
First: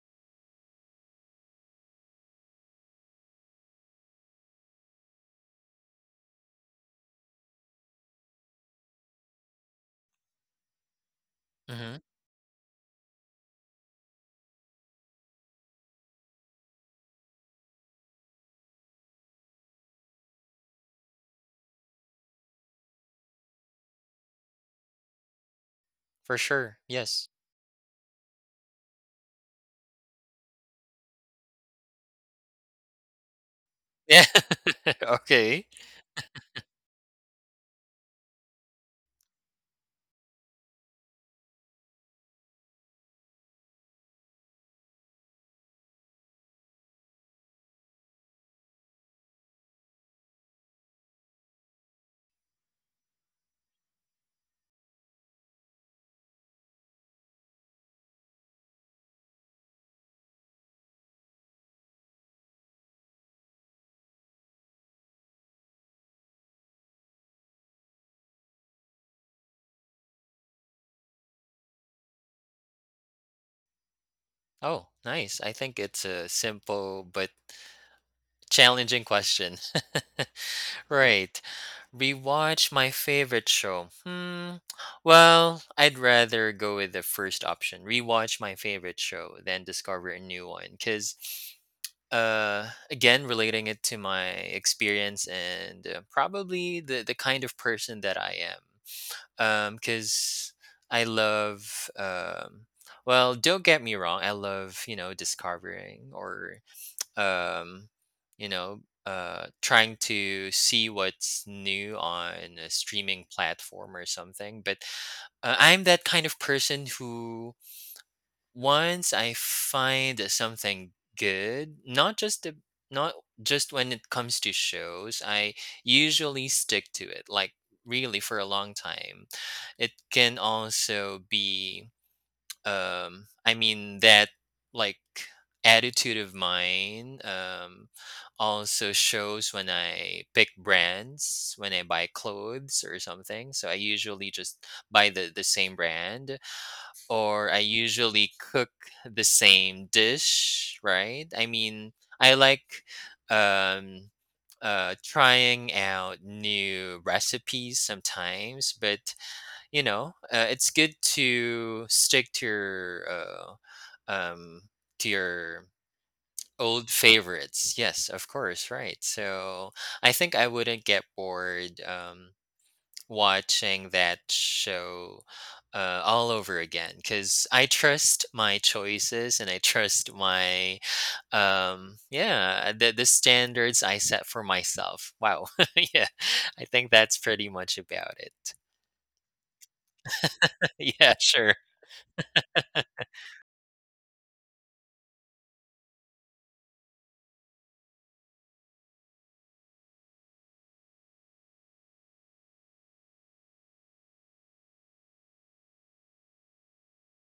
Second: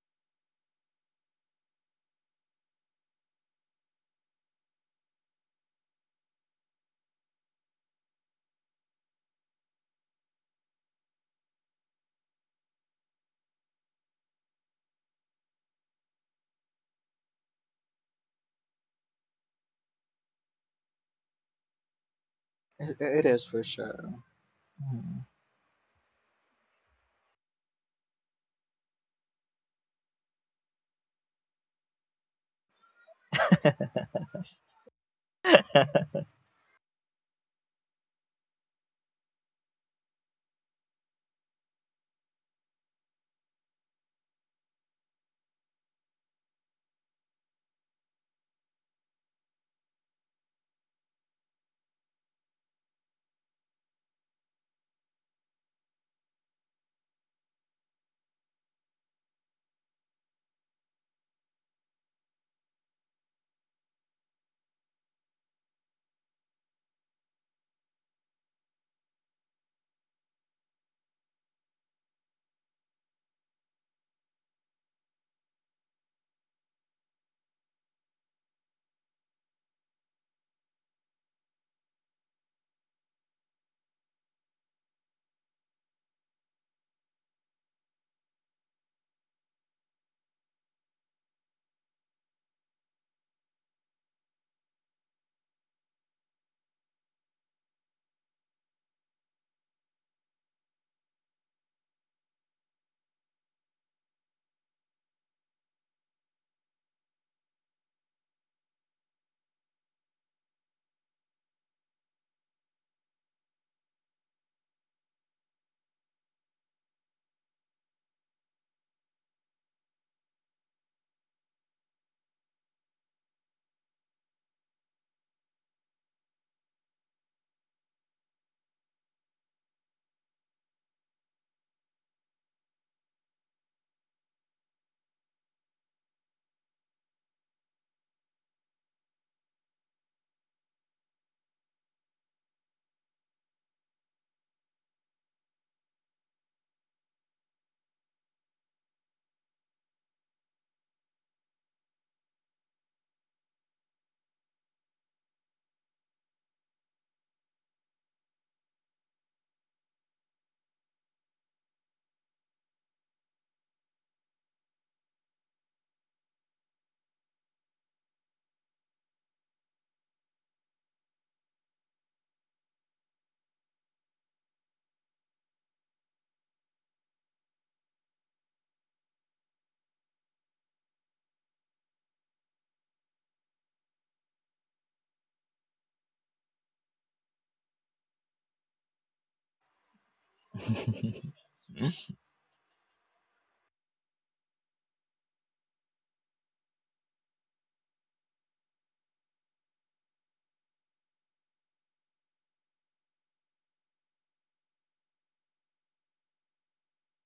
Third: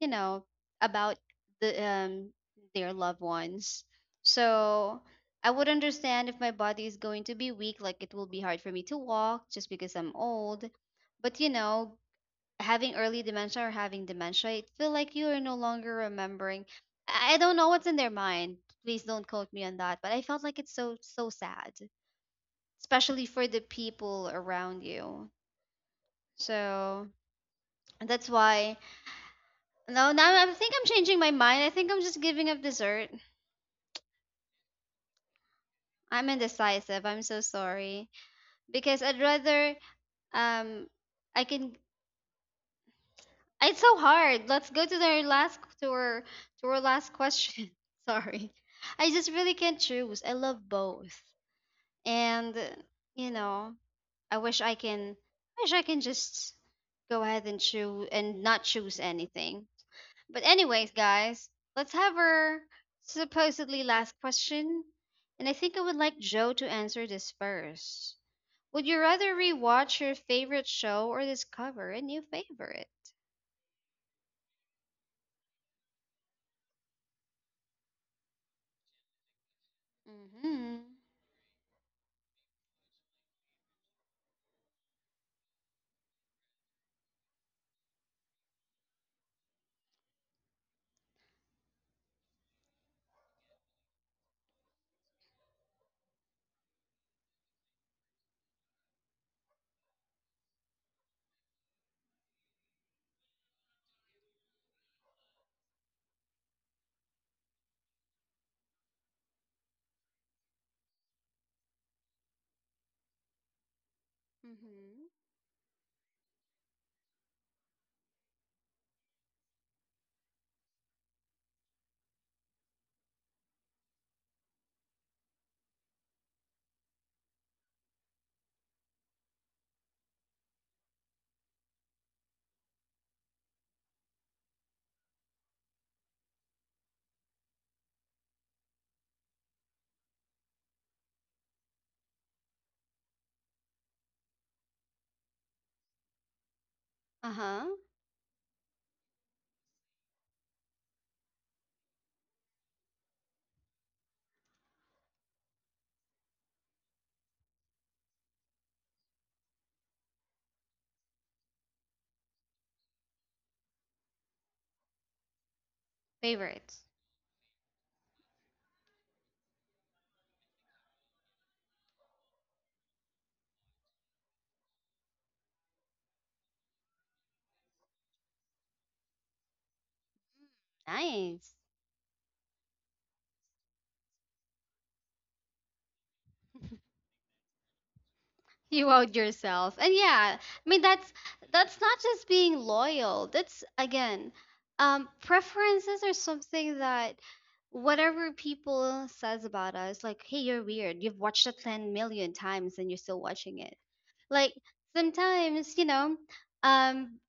S1: you know about the um their loved ones, so I would understand if my body is going to be weak, like it will be hard for me to walk just because I'm old. But you
S3: hmm
S1: know, having early dementia or having dementia, it feel like you are no longer remembering. I don't know what's in their mind. Please don't quote me on that, but I felt like it's so so sad,
S2: it,
S1: especially
S2: it
S1: for
S2: is
S1: the
S2: for sure.
S1: people around
S2: Mhm.
S1: you.
S3: For sure.
S1: So
S3: Yes.
S1: that's why… No, now I think I'm changing my mind. I think I'm just giving up dessert.
S3: Yeah. Okay.
S1: I'm indecisive, I'm so sorry, because I'd rather… um I can. It's so hard. Let's go to our last, to our last question. Sorry, I just really can't choose. I love both, and you know I wish I can. I wish I can just go ahead and choose and not choose anything. But anyways, guys, let's have our supposedly last question. And I think I would like Joe to answer this first. Would you rather rewatch your favorite show or discover a new favorite?
S3: Oh, nice. I think it's a simple but challenging question.
S1: Mm-hmm.
S3: Right. Rewatch my favorite show. Hmm. Well, I'd rather go with the first option. Rewatch my favorite show than discover a new one. Cause, again, relating it to my experience and probably the kind of person that I am. Cause I love. Well, don't get me wrong. I love you know discovering or um you know trying to see what's new on a streaming platform or something. But
S1: Mm-hmm.
S3: I'm that kind of person who once I find something good, not just the, not just when it comes to shows, I usually stick to it like really for a long time. It can also be I mean that like attitude of mine also shows when I pick brands, when I buy clothes or something. So I usually just buy the same brand, or I
S1: Uh-huh.
S3: usually cook the same dish. Right, I mean, I like um trying out new recipes sometimes, but you know, it's good to stick um, to your
S1: Favorites.
S3: old favorites. Yes, of course, right. So I think I wouldn't get bored watching that show all over again, because I trust my choices and I trust my
S1: Nice.
S3: yeah, the standards I set for myself. Wow, yeah, I think that's pretty much about it.
S1: You out yourself. And yeah, I mean,
S3: yeah, sure,
S1: that's not just being loyal. That's again, preferences are something that whatever people says about us, like, hey, you're weird, you've watched it 10 million times and you're still watching it. Like sometimes, um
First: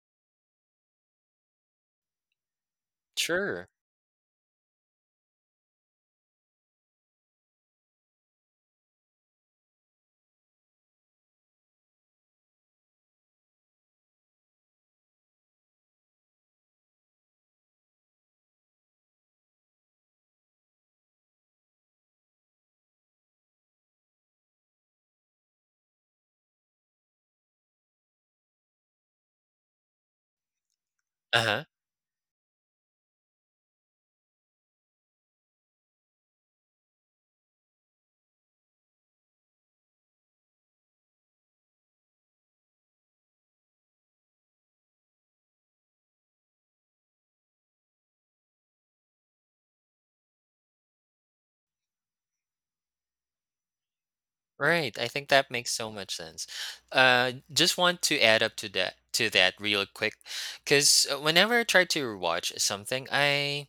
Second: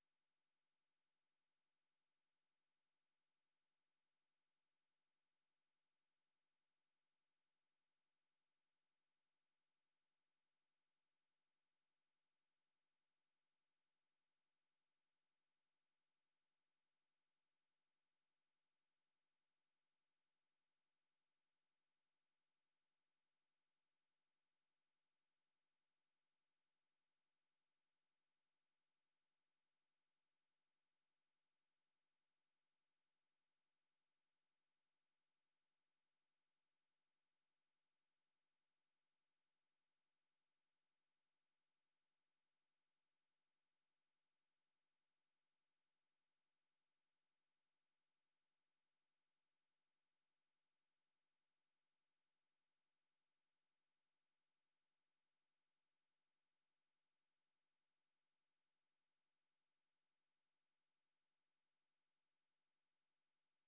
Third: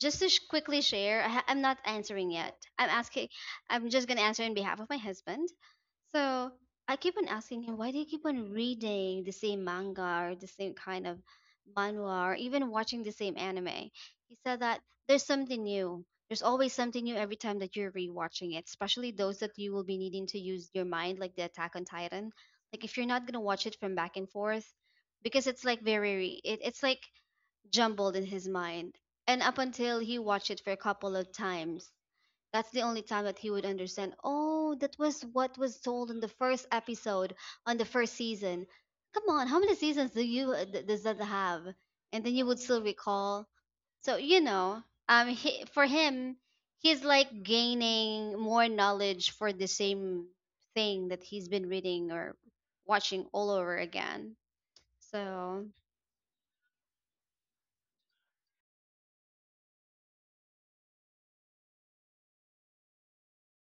S1: just to quickly share, I'm not answering yet, I'm asking.
S3: sure.
S1: I'm just going to answer in behalf of my husband. So I keep on asking him, why do you keep on reading the same manga or the same kind of manhwa or even watching the same anime? He said that there's something new. There's always something new every time that you're rewatching it, especially those that you will be needing to use your mind, like the Attack on Titan. Like if you're not gonna watch it from back and forth, because it's like very, it's like jumbled in his mind, and up until he watched it for a couple of
S3: Uh huh.
S1: times. That's the only time that he would understand. Oh, that was what was told in the first episode, on the first season. Come on, how many seasons do you does that have? And then you would still recall. So you know, for him, he's like gaining more knowledge for the same thing that he's been reading or watching all over again.
S3: Right, I think that
S1: So.
S3: makes so much sense. Just want to add up to that real quick, because whenever I try to watch something,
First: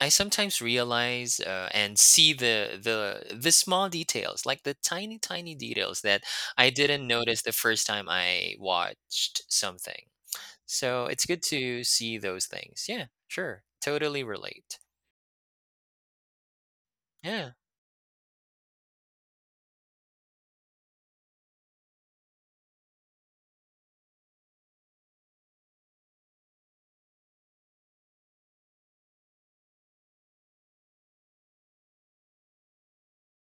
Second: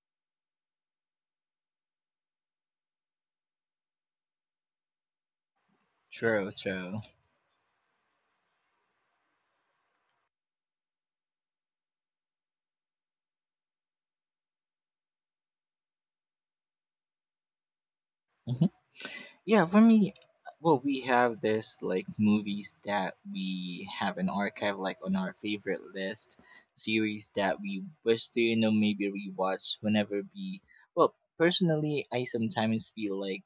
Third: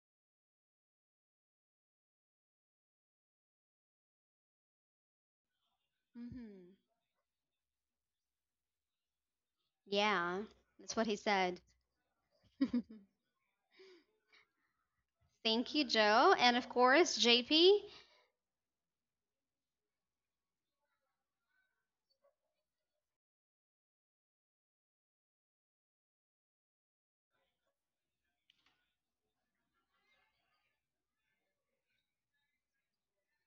S3: I sometimes realize and see the small details, like the tiny details that
S2: True,
S3: I
S1: Mhm.
S2: true.
S3: didn't notice the first time I watched something.
S1: Yeah, that's
S3: So
S1: what he
S3: it's good
S1: said.
S3: to see those things. Yeah, sure, totally relate.
S1: Thank you, Joe. And of course,
S3: Yeah,
S1: JP.
S2: Mhm. Yeah, for me, well, we have this like movies that we have an archive like on our favorite list, series that we wish to, maybe rewatch whenever we. Well, personally, I sometimes feel like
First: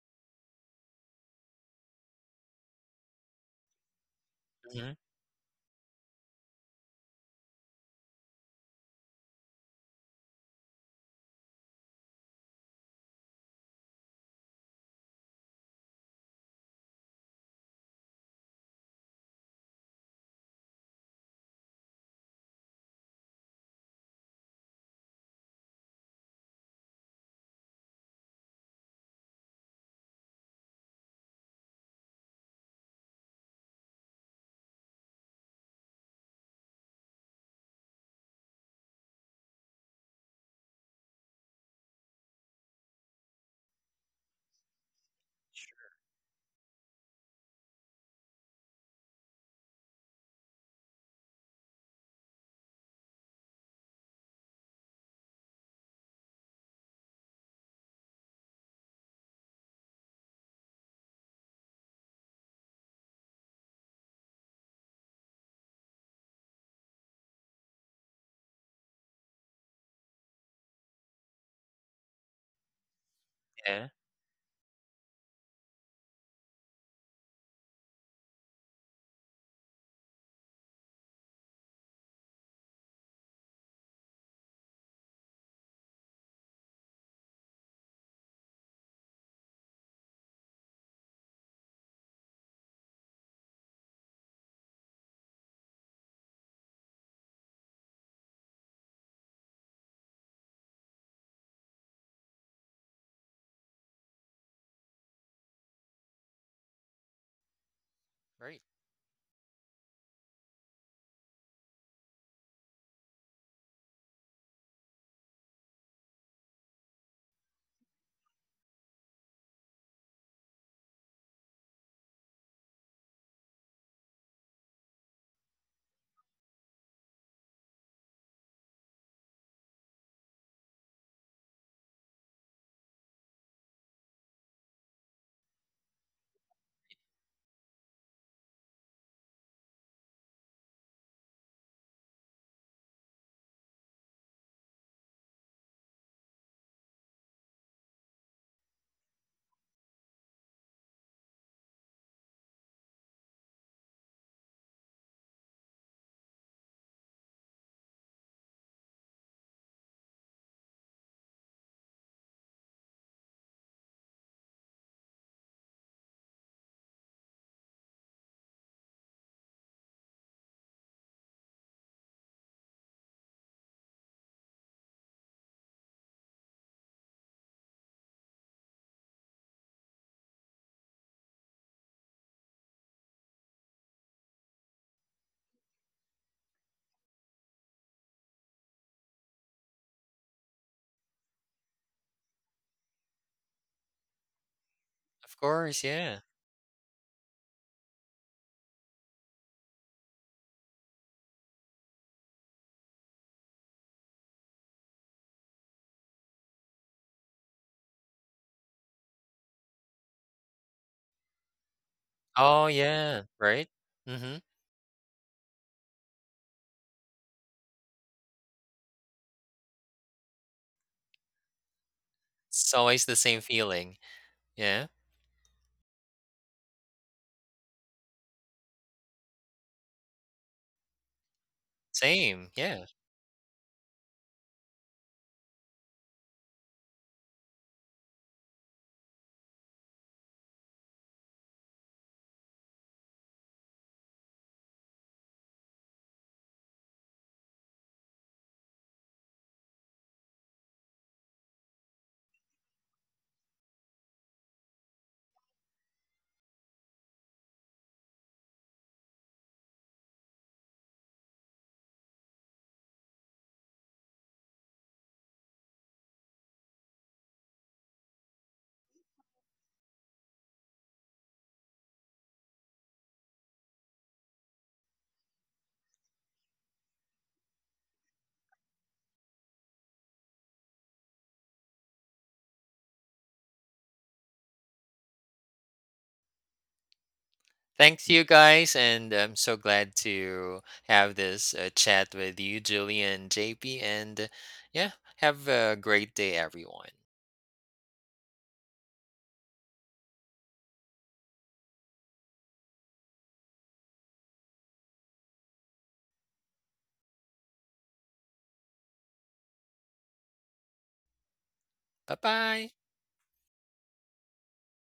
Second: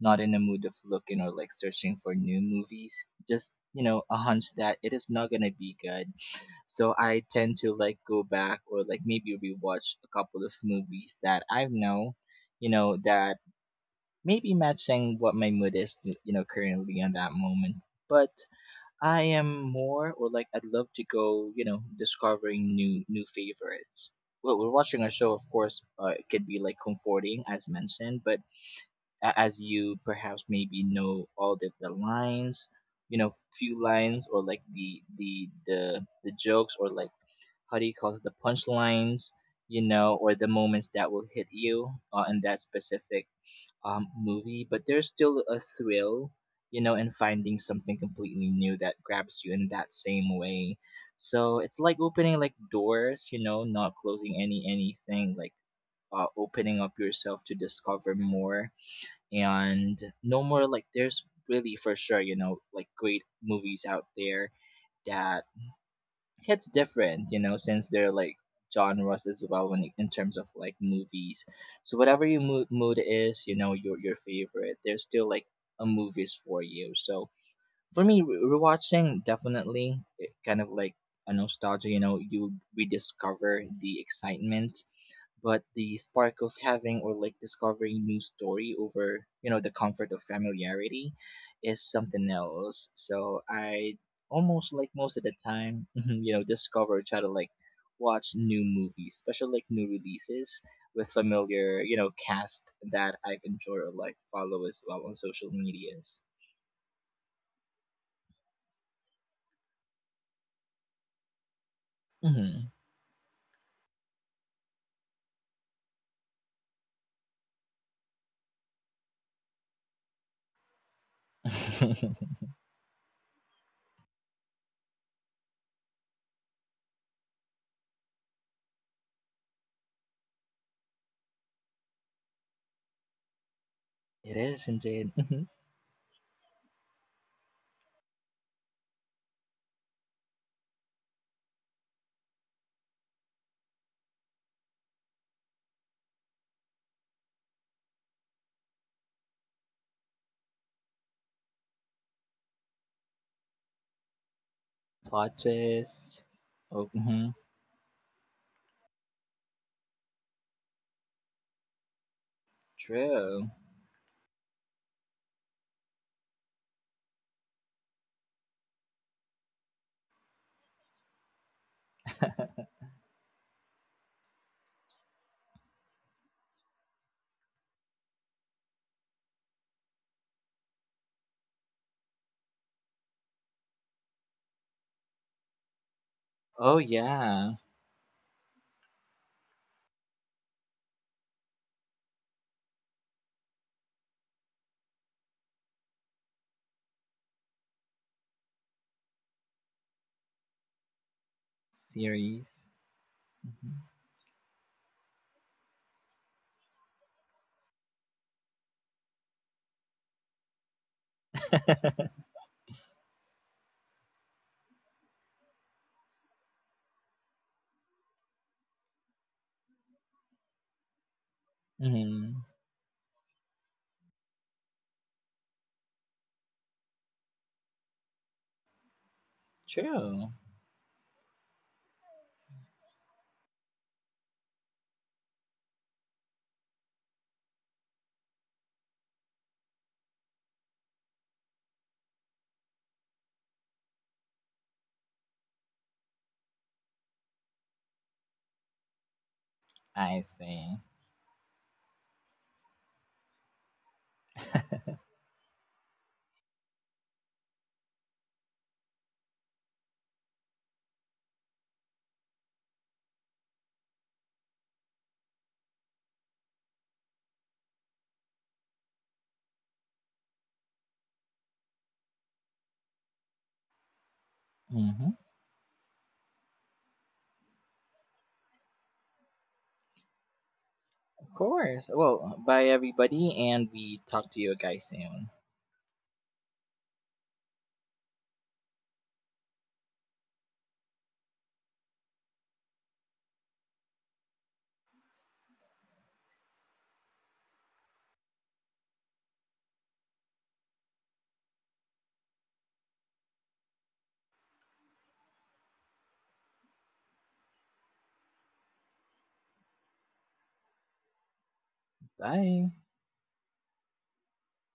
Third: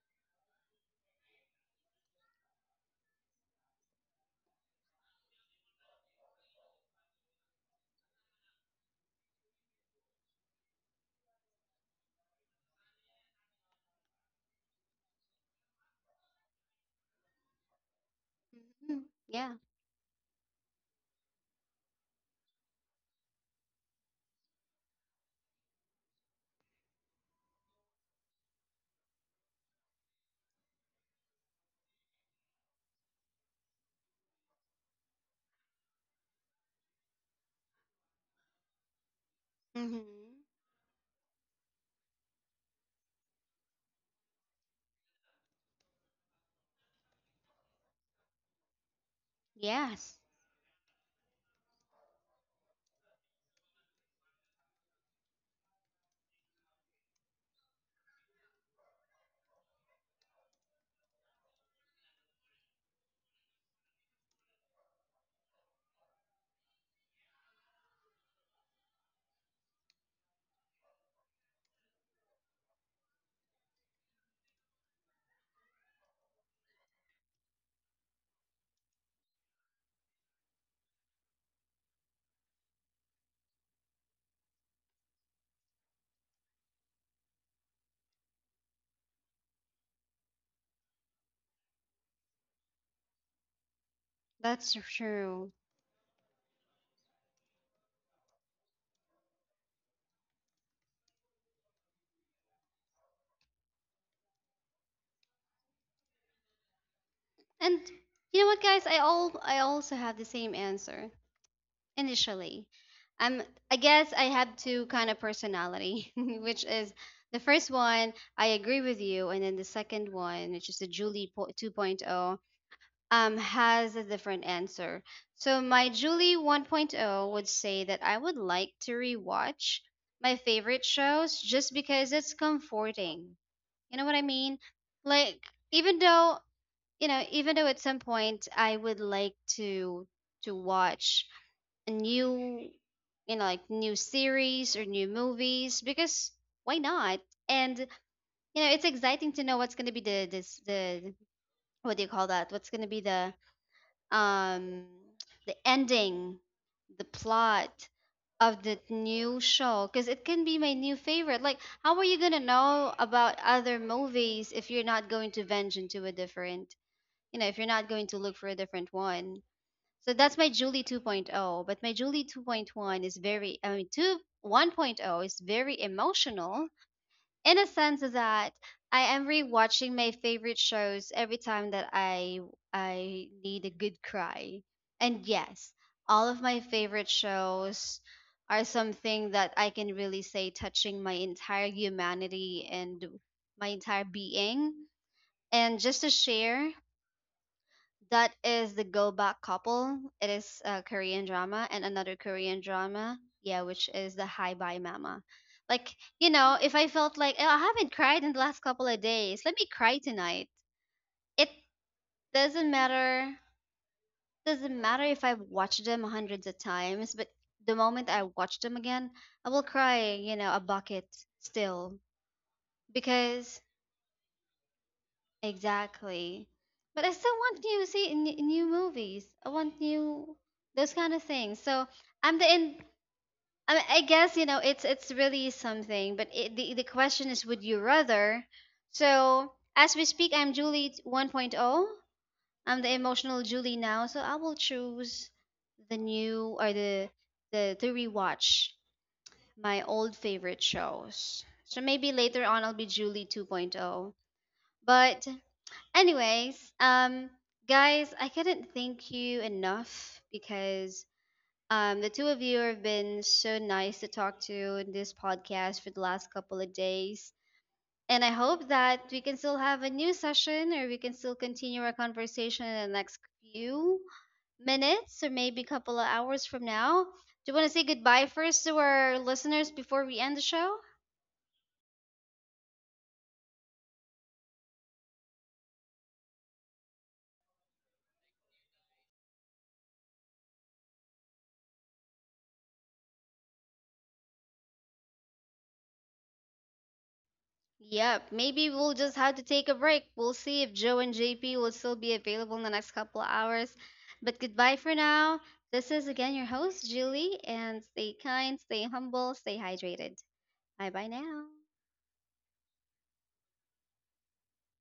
S2: not in the mood of looking or like searching for new movies. Just, a hunch that it
S3: hmm
S2: is not gonna be good. So I tend to like go back or like maybe rewatch a couple of movies that I know, that maybe matching what my mood is, currently in that moment. But
S1: Mhm.
S2: I
S1: Yeah.
S2: am more, or like, I'd love to go, discovering new favorites. Well, we're watching a show, of course. It could be like comforting, as mentioned, but as you perhaps maybe know all the lines, you know, few lines, or like the jokes, or like how do you call it, the punchlines, or
S1: Hmm.
S2: the moments that will hit you in that specific movie, but there's still a thrill, in finding something completely new that grabs you in that
S1: Yes,
S2: same way. So it's like opening like doors, not closing anything, like opening up yourself to discover more. And no more like there's really for sure, like great movies out there that hits different, since they're like genres as well when in terms of like movies. So whatever your mood is,
S3: yeah,
S2: your favorite, there's still like a movies for you. So for me, rewatching definitely it kind of like a nostalgia. You know, you rediscover the excitement, but the spark of having or like discovering new story over the comfort of familiarity is something else. So I almost
S1: that's
S2: like most of the
S1: true.
S2: time discover, try to like watch new movies, especially like new releases, with familiar cast that I've enjoyed or like follow as well on social medias.
S1: And you know what,
S3: right,
S1: guys? I also have the same answer initially.
S2: Hmm.
S1: Um, I guess I have two kind of personality, which is the first one I agree with you, and then the second one, which is the 2.0. Um, has a different answer. So my Julie 1.0 would say that I would like to rewatch my favorite shows just because it's comforting. You know what I
S2: It
S1: mean?
S2: is indeed.
S1: Like
S2: Hmm.
S1: even though, you know, even though at some point I would like to watch a new, you know, like new series or new movies, because why not? And you know, it's exciting to know what's going to be the what do you call that? What's going to be the, um,
S2: Plot
S1: the
S2: twist.
S1: ending,
S2: Oh,
S1: the
S2: mhm.
S1: plot of the new show, because it can be my new favorite. Like, how are you gonna know about
S2: True.
S1: other movies if you're not going to venture into a different, you know, if you're not going to look for a different one? So that's my Julie 2.0, but my Julie 2.1 is very, I mean, 2 1.0 is very emotional in a sense that I am rewatching my favorite shows every time that I need a good cry. And yes, all of my
S2: Oh,
S1: favorite
S2: yeah.
S1: shows are something that I can really say touching my entire humanity and my entire being.
S3: of
S1: And
S3: course,
S1: just to
S3: yeah.
S1: share, that is the Go Back Couple. It is a Korean drama, and another
S2: Series.
S1: Korean drama, yeah,
S2: Mm-hmm.
S1: which is the Hi Bye Mama. Like, you know, if I felt like, oh, I haven't cried in the last couple of days, let me cry tonight. It
S3: Oh
S1: doesn't
S3: yeah,
S1: matter
S3: right. Mm-hmm.
S1: doesn't matter if I've watched them hundreds of times, but the moment I watch them again, I will cry, you know, a bucket still.
S2: Mm-hmm.
S3: It's always the same
S1: Because.
S3: feeling. Yeah.
S1: Exactly. But I still want new new movies. I want
S2: True.
S1: new those kind of things. So I'm
S3: Same.
S1: the in.
S3: Yeah.
S1: I mean, I guess, you know, it's really something. But the question is, would you rather? So as we speak, I'm Julie 1.0. I'm the emotional Julie now. So I will choose the new or the to rewatch my old
S2: I
S1: favorite
S2: see.
S1: shows. So maybe later on I'll be Julie 2.0. But anyways, guys, I couldn't thank you enough, because, the two of you have been so nice to talk to in this podcast for the last couple of days. And I hope that we can still have a new session, or we can still continue our conversation in the next few
S2: Mm-hmm.
S1: minutes, or maybe a couple of hours from now. Do you want to say goodbye first to our listeners before we end the show?
S2: Of course. Well, bye everybody, and we talk to you guys soon.
S3: Thanks you guys. And I'm so glad to have this chat with you, Julie and JP. Yeah, have a great day, everyone.
S1: Yep, maybe we'll just have to take a break. We'll see if Joe and JP will still be available in the next couple of hours. But goodbye for now. This is again your host, Julie, and stay kind, stay humble, stay hydrated. Bye bye now.
S3: Bye
S2: Bye.
S3: bye.